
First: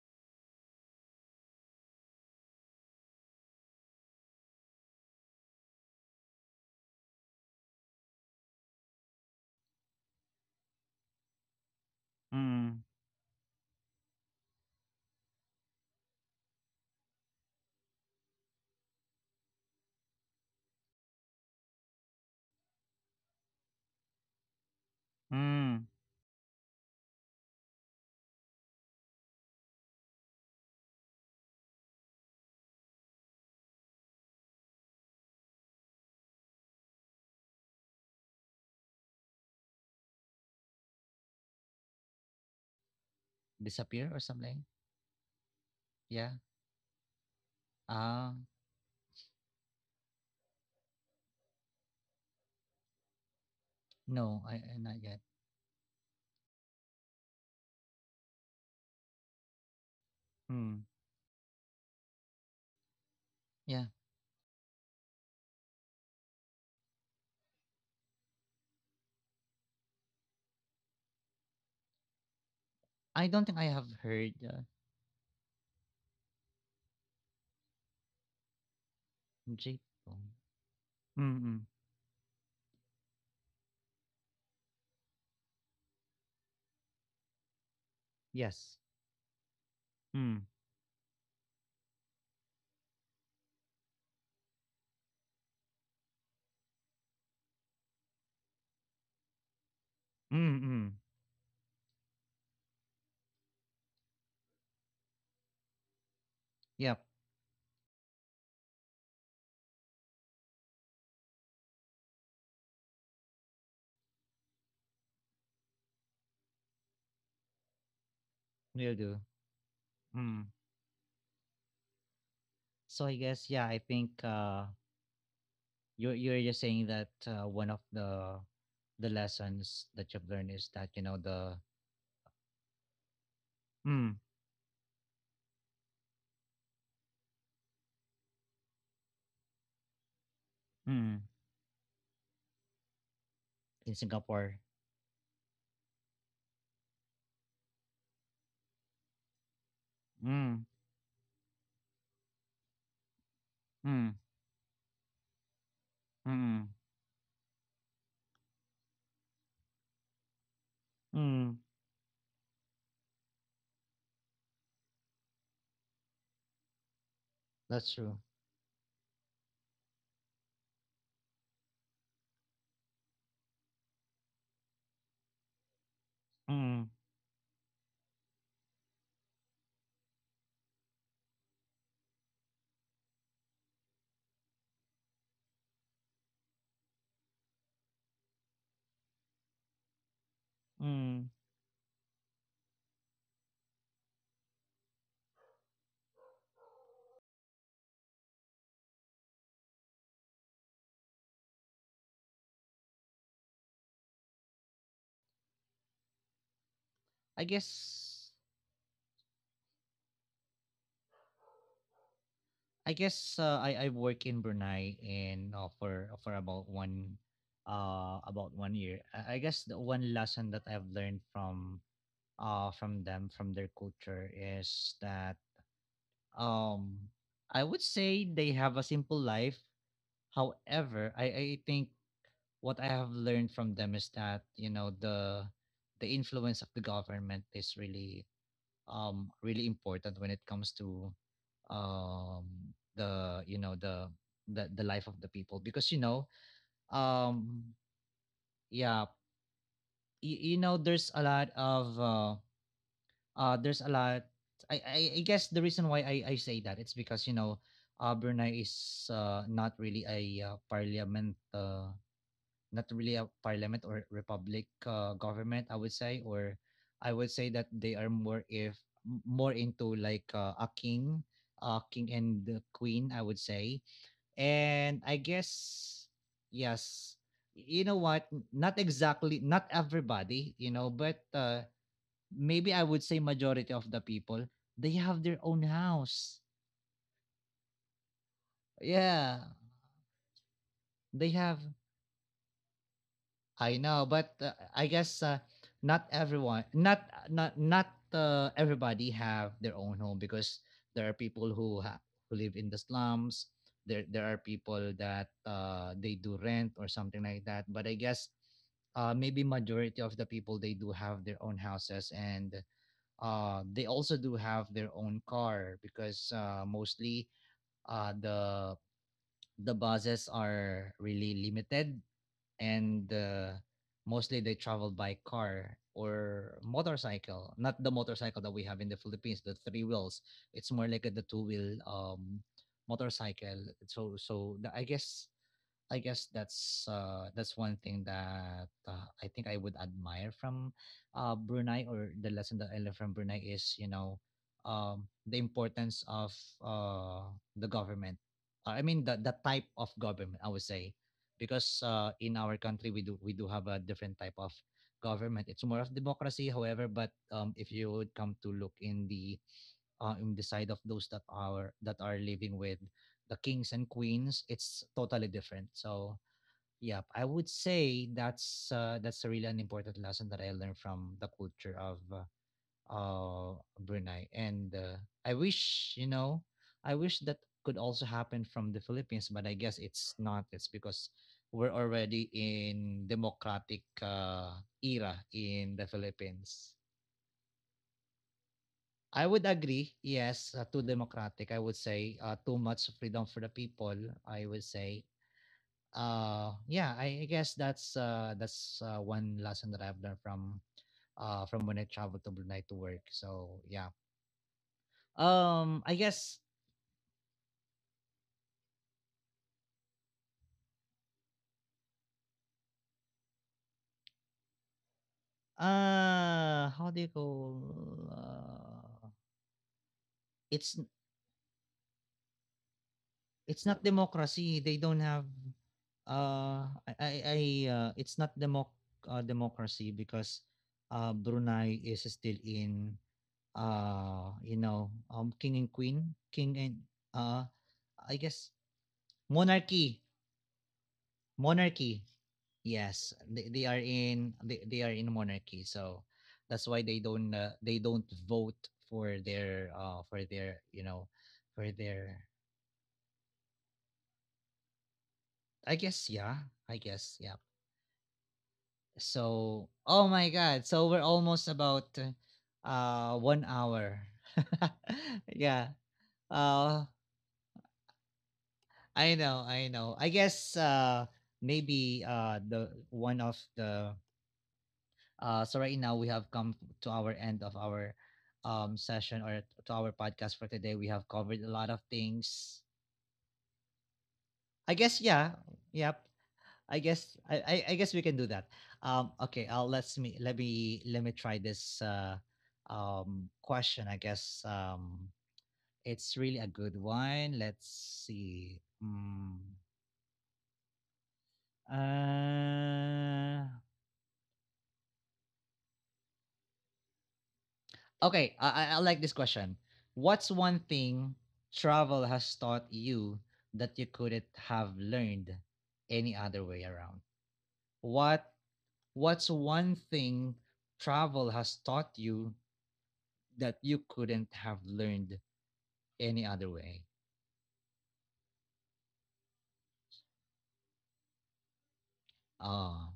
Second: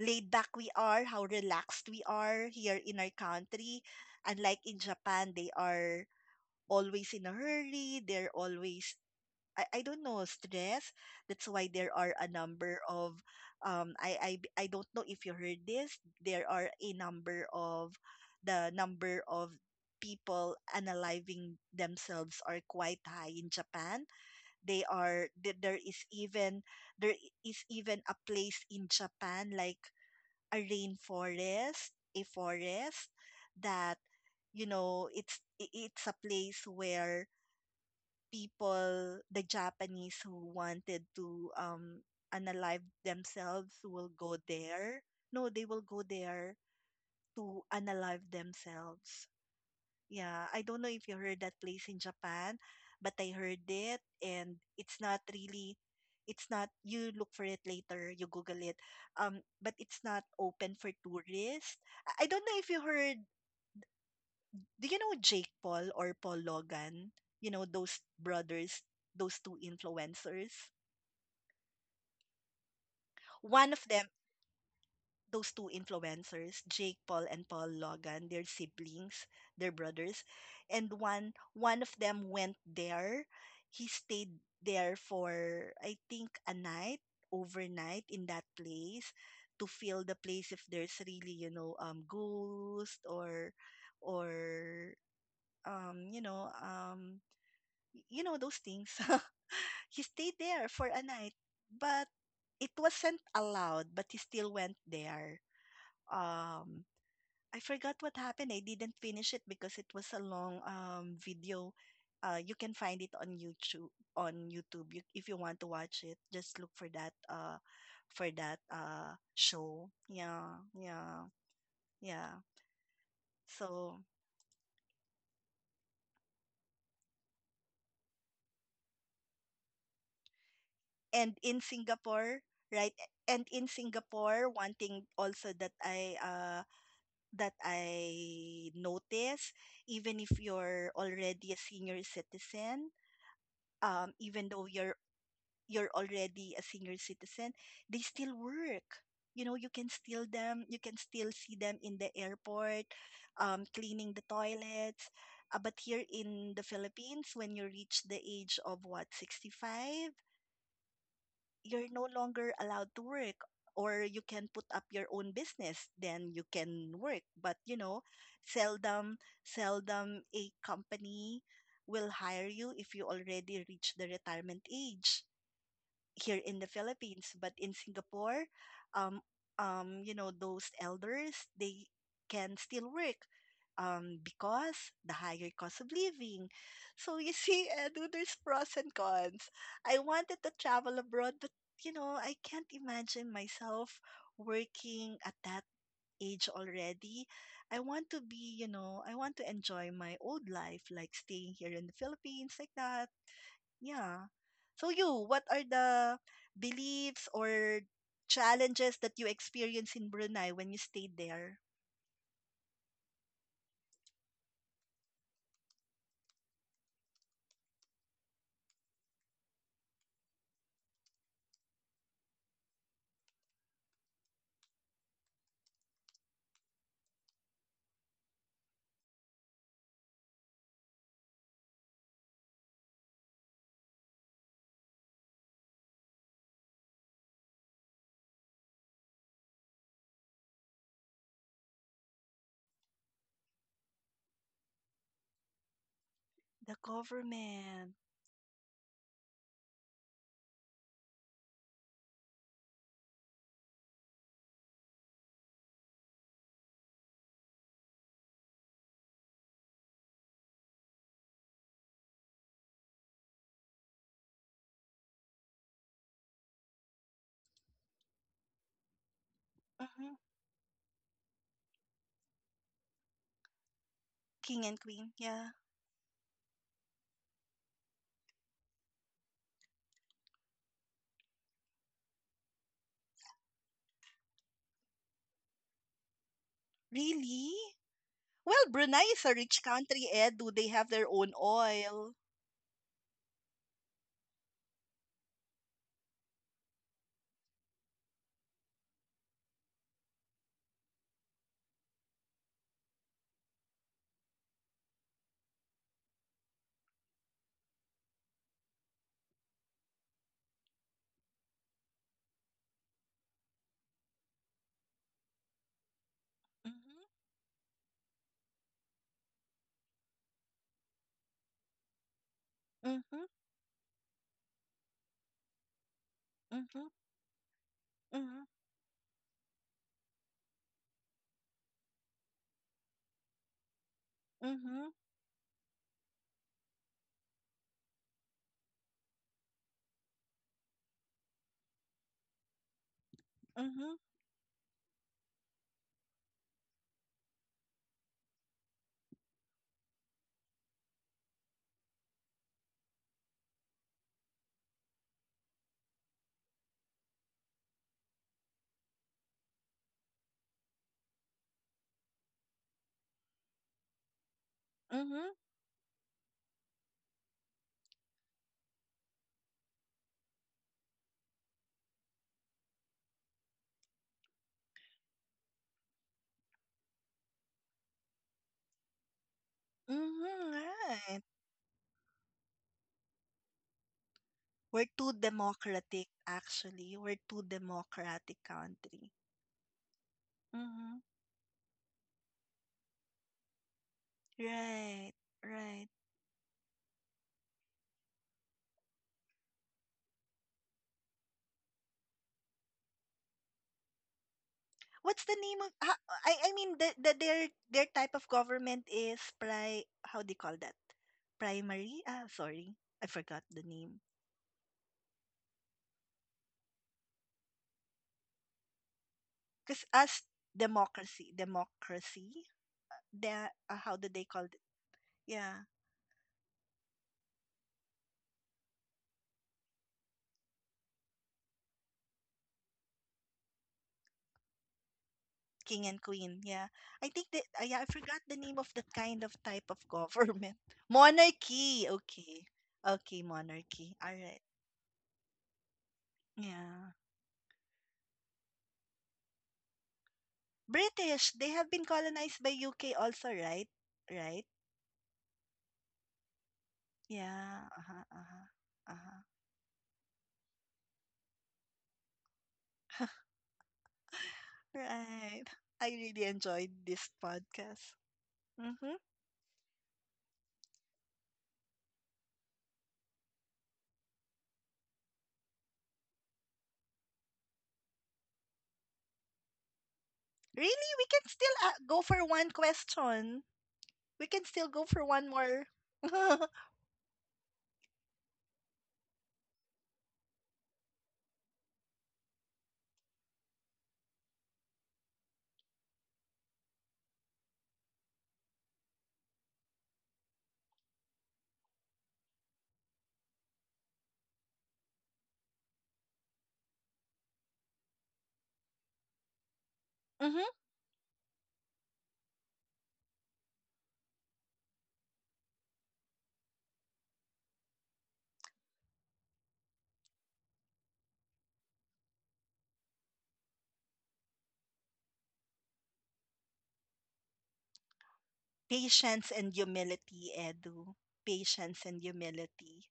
[SPEAKER 2] laid back we are, how relaxed we are here in our country. Unlike in Japan, they are always in a hurry. They're always, I don't know, stress. That's why there are a number
[SPEAKER 1] Mm.
[SPEAKER 2] of, I don't know if you heard this, there are a number of the number of people analyzing themselves are quite high in Japan. They there
[SPEAKER 1] Mm.
[SPEAKER 2] is even, a place in Japan like a forest that, it's a place where people, the Japanese who wanted to, unalive themselves will
[SPEAKER 1] Disappear or
[SPEAKER 2] go
[SPEAKER 1] something?
[SPEAKER 2] there. No, they will go
[SPEAKER 1] Yeah.
[SPEAKER 2] there to unalive
[SPEAKER 1] Ah.
[SPEAKER 2] themselves. Yeah, I don't know if you heard that place in Japan, but I heard it,
[SPEAKER 1] No,
[SPEAKER 2] and
[SPEAKER 1] I-
[SPEAKER 2] it's
[SPEAKER 1] not
[SPEAKER 2] not
[SPEAKER 1] yet.
[SPEAKER 2] really it's not you look for it later, you Google it. But it's not open
[SPEAKER 1] Mm.
[SPEAKER 2] for tourists. I don't know if you heard,
[SPEAKER 1] Yeah.
[SPEAKER 2] do you know Jake Paul or Paul Logan? You know those brothers, those two influencers.
[SPEAKER 1] I don't think I
[SPEAKER 2] One
[SPEAKER 1] have
[SPEAKER 2] of them,
[SPEAKER 1] heard
[SPEAKER 2] those two influencers, Jake Paul and Paul Logan, they're siblings, they're
[SPEAKER 1] J-pop.
[SPEAKER 2] brothers, and one
[SPEAKER 1] Mm-mm.
[SPEAKER 2] one of them went there. He stayed there for I think a night, overnight in that
[SPEAKER 1] Yes.
[SPEAKER 2] place to feel the
[SPEAKER 1] Mm.
[SPEAKER 2] place if there's really ghost or um you know um you know those things. He stayed there for
[SPEAKER 1] Mm-mm.
[SPEAKER 2] a night, but it wasn't allowed, but he still went there. Um,
[SPEAKER 1] Yep.
[SPEAKER 2] I forgot what happened. I didn't finish it because it was a long video. You can find it on YouTube. On YouTube, you, if you want to watch it, just look for that. For that
[SPEAKER 1] Will do.
[SPEAKER 2] show.
[SPEAKER 1] Mm.
[SPEAKER 2] Yeah, yeah, yeah.
[SPEAKER 1] So I guess yeah, I
[SPEAKER 2] So
[SPEAKER 1] think you're just saying that one of the lessons that you've learned is that you know
[SPEAKER 2] and
[SPEAKER 1] the
[SPEAKER 2] in Singapore, right? And in
[SPEAKER 1] mm,
[SPEAKER 2] Singapore, one thing also that I notice, even if you're
[SPEAKER 1] mm,
[SPEAKER 2] already a senior citizen,
[SPEAKER 1] in
[SPEAKER 2] even
[SPEAKER 1] Singapore,
[SPEAKER 2] though you're already a senior citizen, they still work. You know, you can still
[SPEAKER 1] mm,
[SPEAKER 2] them, you can still see them in the airport,
[SPEAKER 1] mm,
[SPEAKER 2] cleaning the toilets. But here in the
[SPEAKER 1] mm,
[SPEAKER 2] Philippines, when you reach the age of what, 65,
[SPEAKER 1] mm,
[SPEAKER 2] you're no longer allowed to work, or you can put up your own business then you can work, but you
[SPEAKER 1] that's
[SPEAKER 2] know,
[SPEAKER 1] true.
[SPEAKER 2] seldom, a company will hire you if you already reach the retirement age here in the
[SPEAKER 1] Mm.
[SPEAKER 2] Philippines. But in Singapore, um, you know, those elders, they can still work because the higher cost of living. So you see, Edu, there's pros and cons. I wanted to travel
[SPEAKER 1] Mm.
[SPEAKER 2] abroad, but you know, I can't imagine myself working at that age already. I want to be, you know, I want to enjoy my old life, like staying here in the Philippines, like that, yeah. So you, what are the beliefs
[SPEAKER 1] I
[SPEAKER 2] or
[SPEAKER 1] guess
[SPEAKER 2] challenges that you experienced in Brunei when you stayed there?
[SPEAKER 1] I guess I work in Brunei and for about one about 1 year. I guess the one lesson that I've learned from them from their culture is that um, I would say they have a simple life. However, I think what I have learned from them is that you know the influence of the government is really really important when it comes to um, the you know the life of the people because you know
[SPEAKER 2] The
[SPEAKER 1] um,
[SPEAKER 2] government.
[SPEAKER 1] yeah, you know there's a lot of there's a lot. I, I guess the reason why I say that it's because you know Brunei is not really a parliament not really a parliament or republic government, I would say, or I would say that they are more if more into
[SPEAKER 2] Hmm.
[SPEAKER 1] like a king, king and the queen I would say,
[SPEAKER 2] King and
[SPEAKER 1] and
[SPEAKER 2] queen.
[SPEAKER 1] I
[SPEAKER 2] Yeah.
[SPEAKER 1] guess yes, you know what, not exactly not everybody you know, but maybe I would say majority of the people they have their own house.
[SPEAKER 2] Really? Well, Brunei is a
[SPEAKER 1] Yeah,
[SPEAKER 2] rich country, Ed. Do they have their
[SPEAKER 1] they
[SPEAKER 2] own
[SPEAKER 1] have,
[SPEAKER 2] oil?
[SPEAKER 1] I know, but I guess not everyone, not everybody have their own home because there are who live in the slums. There are people that they do rent or something like that. But I guess maybe majority of the people they do have their own houses and they also do have their own car because mostly
[SPEAKER 2] Mm-hmm.
[SPEAKER 1] uh, the the buses are really limited, and
[SPEAKER 2] Mm-hmm.
[SPEAKER 1] mostly they travel by car or motorcycle, not the motorcycle that
[SPEAKER 2] Mm-hmm.
[SPEAKER 1] we have in the Philippines, the three wheels. It's more like a, the two-wheel um, motorcycle. I
[SPEAKER 2] Mm-hmm. Mm-hmm.
[SPEAKER 1] guess I guess that's one thing that I think I would admire from Brunei, or the lesson that I learned from Brunei is you
[SPEAKER 2] Mm-hmm.
[SPEAKER 1] know the importance of the government. I mean the type of government I would say, because in our country we do have a different type of government. It's more of democracy, however, but if you would come to look in the side of those that are living with the kings and queens, it's totally
[SPEAKER 2] Mm-hmm.
[SPEAKER 1] different. So yeah, I would say that's really an important lesson that I learned from the culture of uh, Brunei, and I wish you know, I wish that could also happen from the Philippines, but I guess it's not.
[SPEAKER 2] Mm-hmm.
[SPEAKER 1] It's because
[SPEAKER 2] Right.
[SPEAKER 1] we're already in democratic
[SPEAKER 2] We're
[SPEAKER 1] era
[SPEAKER 2] too
[SPEAKER 1] in the
[SPEAKER 2] democratic,
[SPEAKER 1] Philippines.
[SPEAKER 2] actually. We're too democratic
[SPEAKER 1] I
[SPEAKER 2] country.
[SPEAKER 1] would agree, yes, too
[SPEAKER 2] Mm-hmm.
[SPEAKER 1] democratic. I would say too much freedom for the people. I would say
[SPEAKER 2] Right. Right.
[SPEAKER 1] yeah, I guess that's one lesson that I've learned from when I traveled to Brunei to work, so yeah,
[SPEAKER 2] What's the
[SPEAKER 1] um,
[SPEAKER 2] name of
[SPEAKER 1] I guess
[SPEAKER 2] I mean the their type of government is pri, how do you call that, primary, ah sorry I forgot the name,
[SPEAKER 1] how do you call
[SPEAKER 2] because us,
[SPEAKER 1] it's
[SPEAKER 2] democracy, democracy, the
[SPEAKER 1] it's not
[SPEAKER 2] how do they call it,
[SPEAKER 1] democracy, they don't have
[SPEAKER 2] yeah,
[SPEAKER 1] I it's not democ democracy because Brunei is still in you know, um, king and
[SPEAKER 2] king and
[SPEAKER 1] queen,
[SPEAKER 2] queen,
[SPEAKER 1] king
[SPEAKER 2] yeah.
[SPEAKER 1] and
[SPEAKER 2] I think that
[SPEAKER 1] uh
[SPEAKER 2] yeah, I forgot
[SPEAKER 1] I
[SPEAKER 2] the
[SPEAKER 1] guess
[SPEAKER 2] name of that kind of type of
[SPEAKER 1] monarchy.
[SPEAKER 2] government. Monarchy,
[SPEAKER 1] Monarchy.
[SPEAKER 2] okay.
[SPEAKER 1] Yes,
[SPEAKER 2] Okay, monarchy, all right,
[SPEAKER 1] they are in monarchy, so that's why
[SPEAKER 2] yeah.
[SPEAKER 1] they don't vote for their you know
[SPEAKER 2] British, they
[SPEAKER 1] for
[SPEAKER 2] have been
[SPEAKER 1] their
[SPEAKER 2] colonized by UK also, right? Right.
[SPEAKER 1] I guess yeah, I guess yeah.
[SPEAKER 2] Yeah, uh-huh, uh-huh, uh-huh.
[SPEAKER 1] So oh my god, so we're almost about 1 hour.
[SPEAKER 2] Right.
[SPEAKER 1] Yeah.
[SPEAKER 2] I really enjoyed
[SPEAKER 1] Uh,
[SPEAKER 2] this podcast. Mm-hmm.
[SPEAKER 1] I know, I know. I guess maybe the one of the, uh, so right now we have come to our end of our session, or to our podcast for today. We
[SPEAKER 2] Really,
[SPEAKER 1] have
[SPEAKER 2] we can
[SPEAKER 1] covered a
[SPEAKER 2] still
[SPEAKER 1] lot of
[SPEAKER 2] go for one
[SPEAKER 1] things.
[SPEAKER 2] question. We can still
[SPEAKER 1] I
[SPEAKER 2] go
[SPEAKER 1] guess
[SPEAKER 2] for
[SPEAKER 1] yeah,
[SPEAKER 2] one more.
[SPEAKER 1] yep.
[SPEAKER 2] Mm-hmm.
[SPEAKER 1] I guess I guess we can do that. Okay, I'll let's me let me let me try this question. I guess it's really a good one. Let's see. Mm, uh, okay, I I like this question. What's one thing travel has taught you that you couldn't have learned any other way around? What, what's one thing travel has taught you that you couldn't have learned any other way?
[SPEAKER 2] Patience and humility, Edu. Patience and humility.
[SPEAKER 1] Um,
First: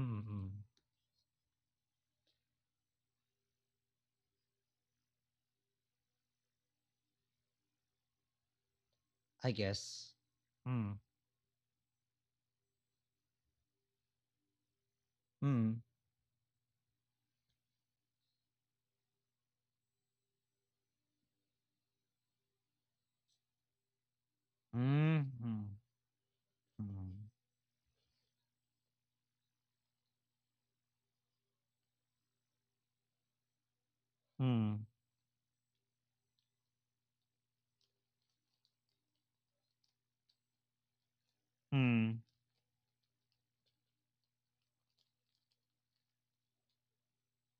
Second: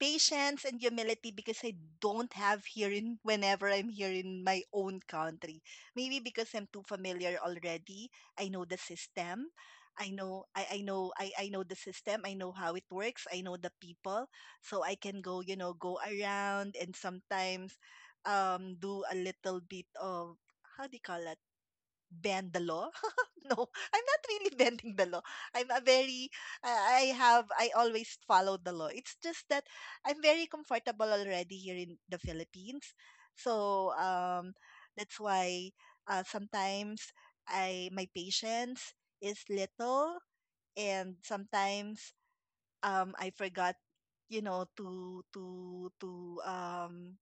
[SPEAKER 1] Mm-hmm.
[SPEAKER 2] and humility because I don't have here in whenever I'm here in my own country. Maybe because I'm too familiar already. I know the
[SPEAKER 1] I
[SPEAKER 2] system.
[SPEAKER 1] guess.
[SPEAKER 2] I know I,
[SPEAKER 1] Mm.
[SPEAKER 2] I know the system. I know how it works. I know the people. So I can go, you
[SPEAKER 1] Mm.
[SPEAKER 2] know, go around and sometimes do a little bit of, how do you call, bend the law. No, I'm not really bending the law.
[SPEAKER 1] Mm.
[SPEAKER 2] I'm a very,
[SPEAKER 1] Mm. Mm.
[SPEAKER 2] I have, I always follow the law. It's just that I'm very comfortable already here in the Philippines. So
[SPEAKER 1] Mm.
[SPEAKER 2] that's why sometimes I, my patience is little, and
[SPEAKER 1] Mm.
[SPEAKER 2] sometimes I forgot, you know, to, to,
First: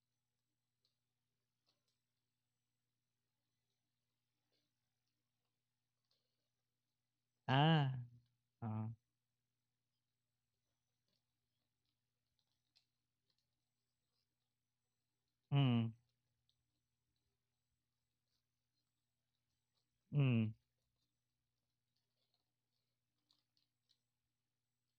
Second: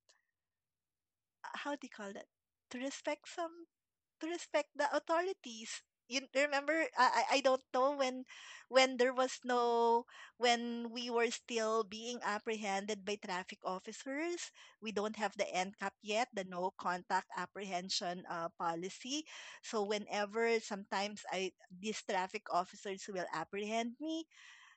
[SPEAKER 2] how do you call that? To respect some to respect the authorities. You remember? I
[SPEAKER 1] Ah.
[SPEAKER 2] don't know
[SPEAKER 1] Ah.
[SPEAKER 2] when there was no, when we were still being apprehended by traffic officers. We don't have the
[SPEAKER 1] Mm.
[SPEAKER 2] NCAP yet, the no contact apprehension policy. So
[SPEAKER 1] Mm.
[SPEAKER 2] whenever sometimes I, these traffic officers will apprehend me,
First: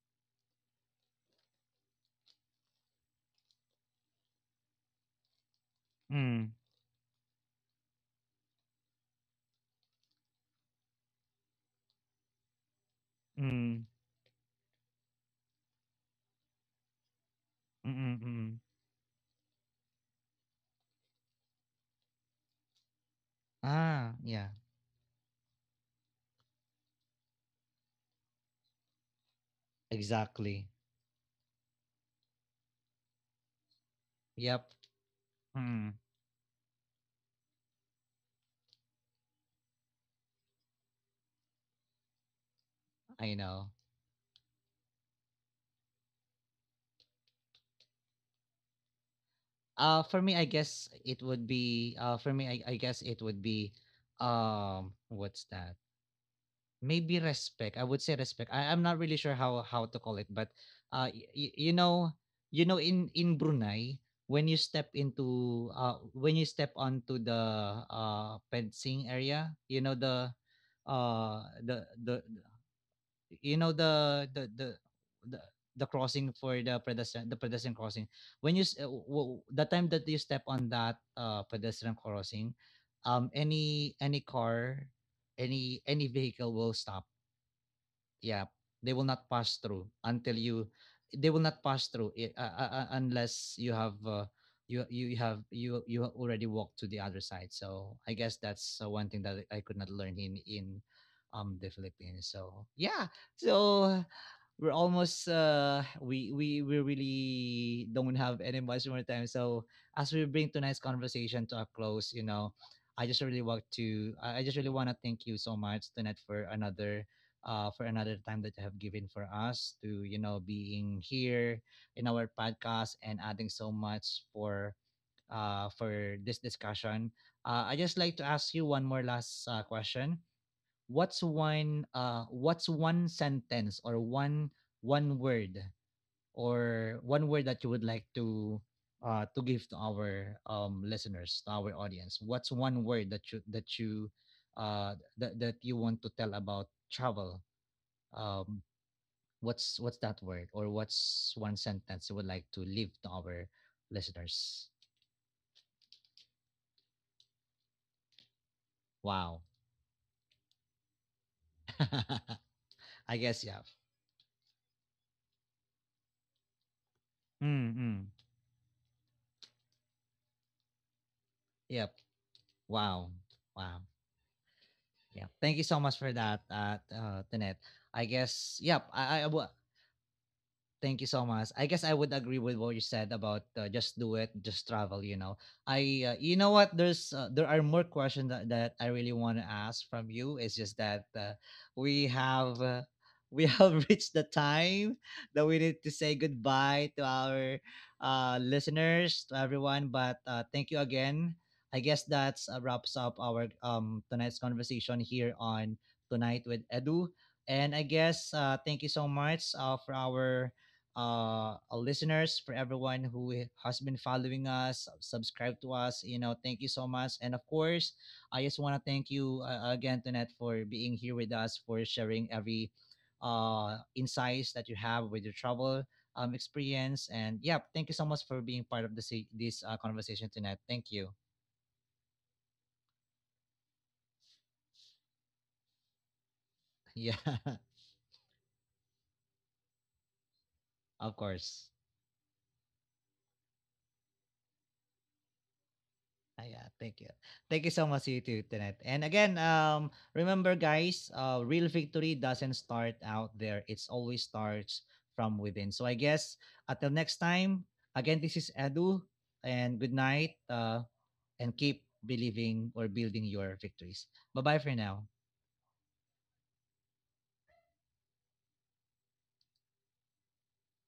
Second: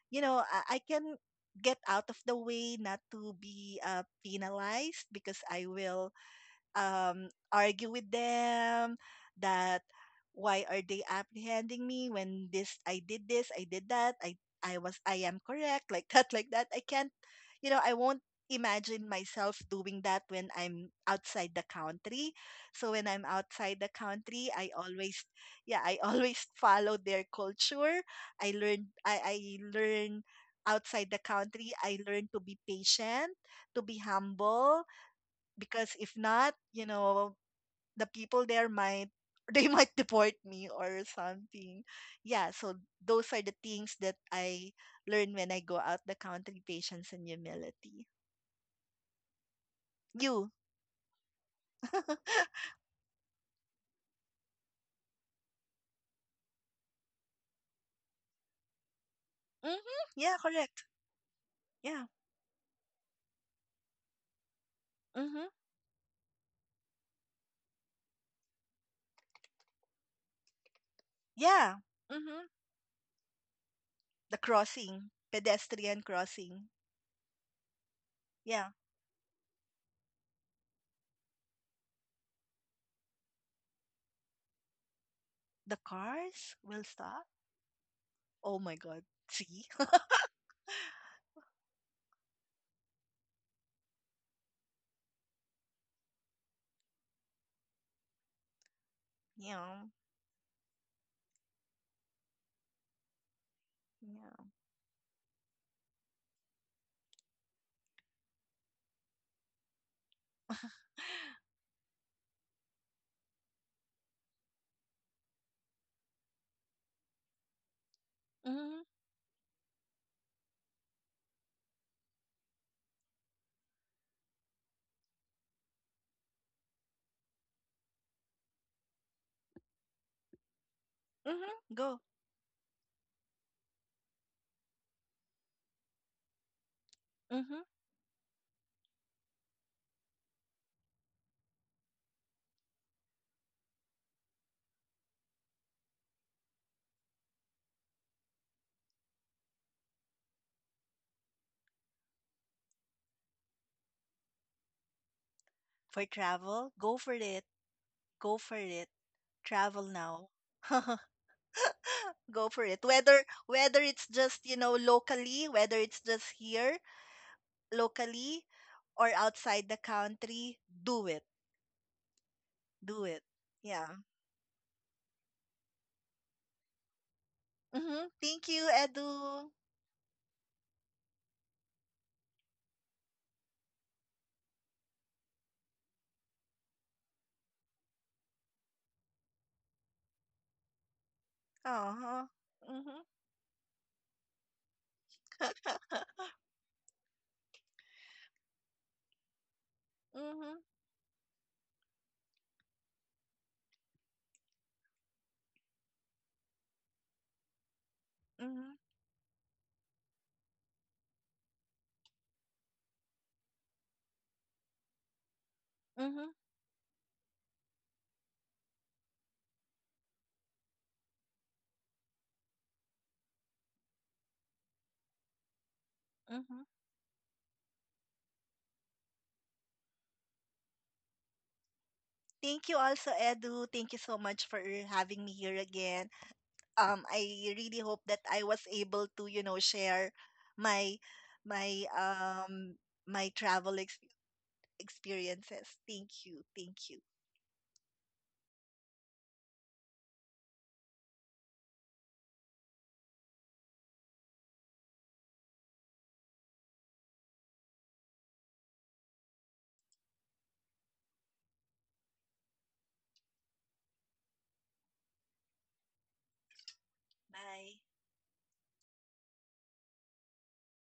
[SPEAKER 2] you know, I can get out of the way not to be penalized, because I will
[SPEAKER 1] Mm.
[SPEAKER 2] argue with them that why are they apprehending me, when this, I
[SPEAKER 1] Mm.
[SPEAKER 2] did that, I was I am correct, like that, like that. I can't, you know, I
[SPEAKER 1] Mm,
[SPEAKER 2] won't
[SPEAKER 1] mm.
[SPEAKER 2] imagine myself doing that when I'm outside the country. So when I'm outside the
[SPEAKER 1] Ah, yeah,
[SPEAKER 2] country, I always, yeah, I always follow their culture. I learn
[SPEAKER 1] exactly.
[SPEAKER 2] outside the country, I learn to be patient, to be
[SPEAKER 1] Yep.
[SPEAKER 2] humble,
[SPEAKER 1] Mm.
[SPEAKER 2] because if not, you know, the people there might they might deport me or something. Yeah, so those
[SPEAKER 1] I
[SPEAKER 2] are the
[SPEAKER 1] know.
[SPEAKER 2] things that I learn when I go out the country, patience and humility.
[SPEAKER 1] For me, I
[SPEAKER 2] You.
[SPEAKER 1] guess it would be. For me, I guess it would be. What's that? Maybe respect. I would say respect. I'm not really sure how to
[SPEAKER 2] Mm-hmm.
[SPEAKER 1] call it,
[SPEAKER 2] Yeah,
[SPEAKER 1] but
[SPEAKER 2] correct.
[SPEAKER 1] y- y-
[SPEAKER 2] Yeah.
[SPEAKER 1] you know, in Brunei, when you step
[SPEAKER 2] Mm-hmm.
[SPEAKER 1] into when you step onto the fencing area, you know the uh
[SPEAKER 2] Yeah.
[SPEAKER 1] the the
[SPEAKER 2] Mm-hmm.
[SPEAKER 1] you know the
[SPEAKER 2] The
[SPEAKER 1] the the
[SPEAKER 2] crossing,
[SPEAKER 1] the, the
[SPEAKER 2] pedestrian
[SPEAKER 1] crossing for
[SPEAKER 2] crossing.
[SPEAKER 1] the pedestrian crossing when you
[SPEAKER 2] Yeah.
[SPEAKER 1] the time that you step on that pedestrian crossing any car
[SPEAKER 2] The
[SPEAKER 1] any
[SPEAKER 2] cars
[SPEAKER 1] vehicle will
[SPEAKER 2] will
[SPEAKER 1] stop,
[SPEAKER 2] stop.
[SPEAKER 1] yeah,
[SPEAKER 2] Oh my
[SPEAKER 1] they
[SPEAKER 2] God.
[SPEAKER 1] will not
[SPEAKER 2] See?
[SPEAKER 1] pass through until you. They will not pass through it, unless you have you already walked to the other side. So I guess that's one thing that I
[SPEAKER 2] Yeah.
[SPEAKER 1] could not learn in the Philippines. So yeah, so
[SPEAKER 2] Yeah.
[SPEAKER 1] we're almost we really don't have any much more time, so as we bring tonight's conversation to a close, I just really want to thank you so much tonight for another, for another time that you have
[SPEAKER 2] Mm-hmm.
[SPEAKER 1] given for us to, being here in our podcast and adding so much for, for this discussion. I just like to ask you one more last question. What's one
[SPEAKER 2] Mm-hmm. Go.
[SPEAKER 1] uh, what's one sentence or one word one word that you
[SPEAKER 2] Mm-hmm.
[SPEAKER 1] would like to, to give to our listeners, to our audience? What's one word that you that you that that you want to tell about travel? um what's that word, or what's one sentence you would like to leave to our listeners?
[SPEAKER 2] For travel, go for it. Go for it.
[SPEAKER 1] Wow.
[SPEAKER 2] Travel now. Go for it.
[SPEAKER 1] I
[SPEAKER 2] Whether
[SPEAKER 1] guess. Yeah.
[SPEAKER 2] whether it's just, you know, locally, whether it's just here
[SPEAKER 1] Mm-mm.
[SPEAKER 2] locally or outside the country, do it.
[SPEAKER 1] Yep.
[SPEAKER 2] Do
[SPEAKER 1] Wow.
[SPEAKER 2] it.
[SPEAKER 1] Wow.
[SPEAKER 2] Yeah.
[SPEAKER 1] Yeah, thank you so much for that, Tanet.
[SPEAKER 2] Mhm.
[SPEAKER 1] I
[SPEAKER 2] Thank
[SPEAKER 1] guess.
[SPEAKER 2] you,
[SPEAKER 1] Yep. I will.
[SPEAKER 2] Edu.
[SPEAKER 1] Thank you so much. I guess I would agree with what you said about, just do it, just travel. You know, I, you know what? There are more questions that I really want to ask from you. It's just that, we
[SPEAKER 2] Uh-huh.
[SPEAKER 1] have,
[SPEAKER 2] Mhm.
[SPEAKER 1] we have reached the time that we need to say goodbye to our, listeners, to everyone. But
[SPEAKER 2] Mhm.
[SPEAKER 1] thank you again. I guess that's, wraps up our tonight's conversation here on tonight with Edu. And I guess,
[SPEAKER 2] Mhm.
[SPEAKER 1] thank you so much, for our, our listeners, for everyone who has been following us, subscribe to us. You know,
[SPEAKER 2] Mhm.
[SPEAKER 1] thank you so much. And of course, I just want to thank you, again, Tonette, for being here with us, for sharing every, insights that you have with your travel,
[SPEAKER 2] Mhm.
[SPEAKER 1] experience. And yeah, thank you so much for being part of this conversation tonight. Thank you.
[SPEAKER 2] Thank you also, Edu. Thank you so much for having me here again.
[SPEAKER 1] Yeah,
[SPEAKER 2] I really hope that I was able to you know share my
[SPEAKER 1] of course.
[SPEAKER 2] my my experiences. Thank you.
[SPEAKER 1] Ayan,
[SPEAKER 2] Thank
[SPEAKER 1] thank
[SPEAKER 2] you.
[SPEAKER 1] you. Thank you so much, you too, Tenet. And again, remember guys, real victory doesn't start out there. It's always starts from within. So I guess until next time, again, this is Edu, and good night, and keep believing or building your victories. Bye-bye for now.
[SPEAKER 2] Bye.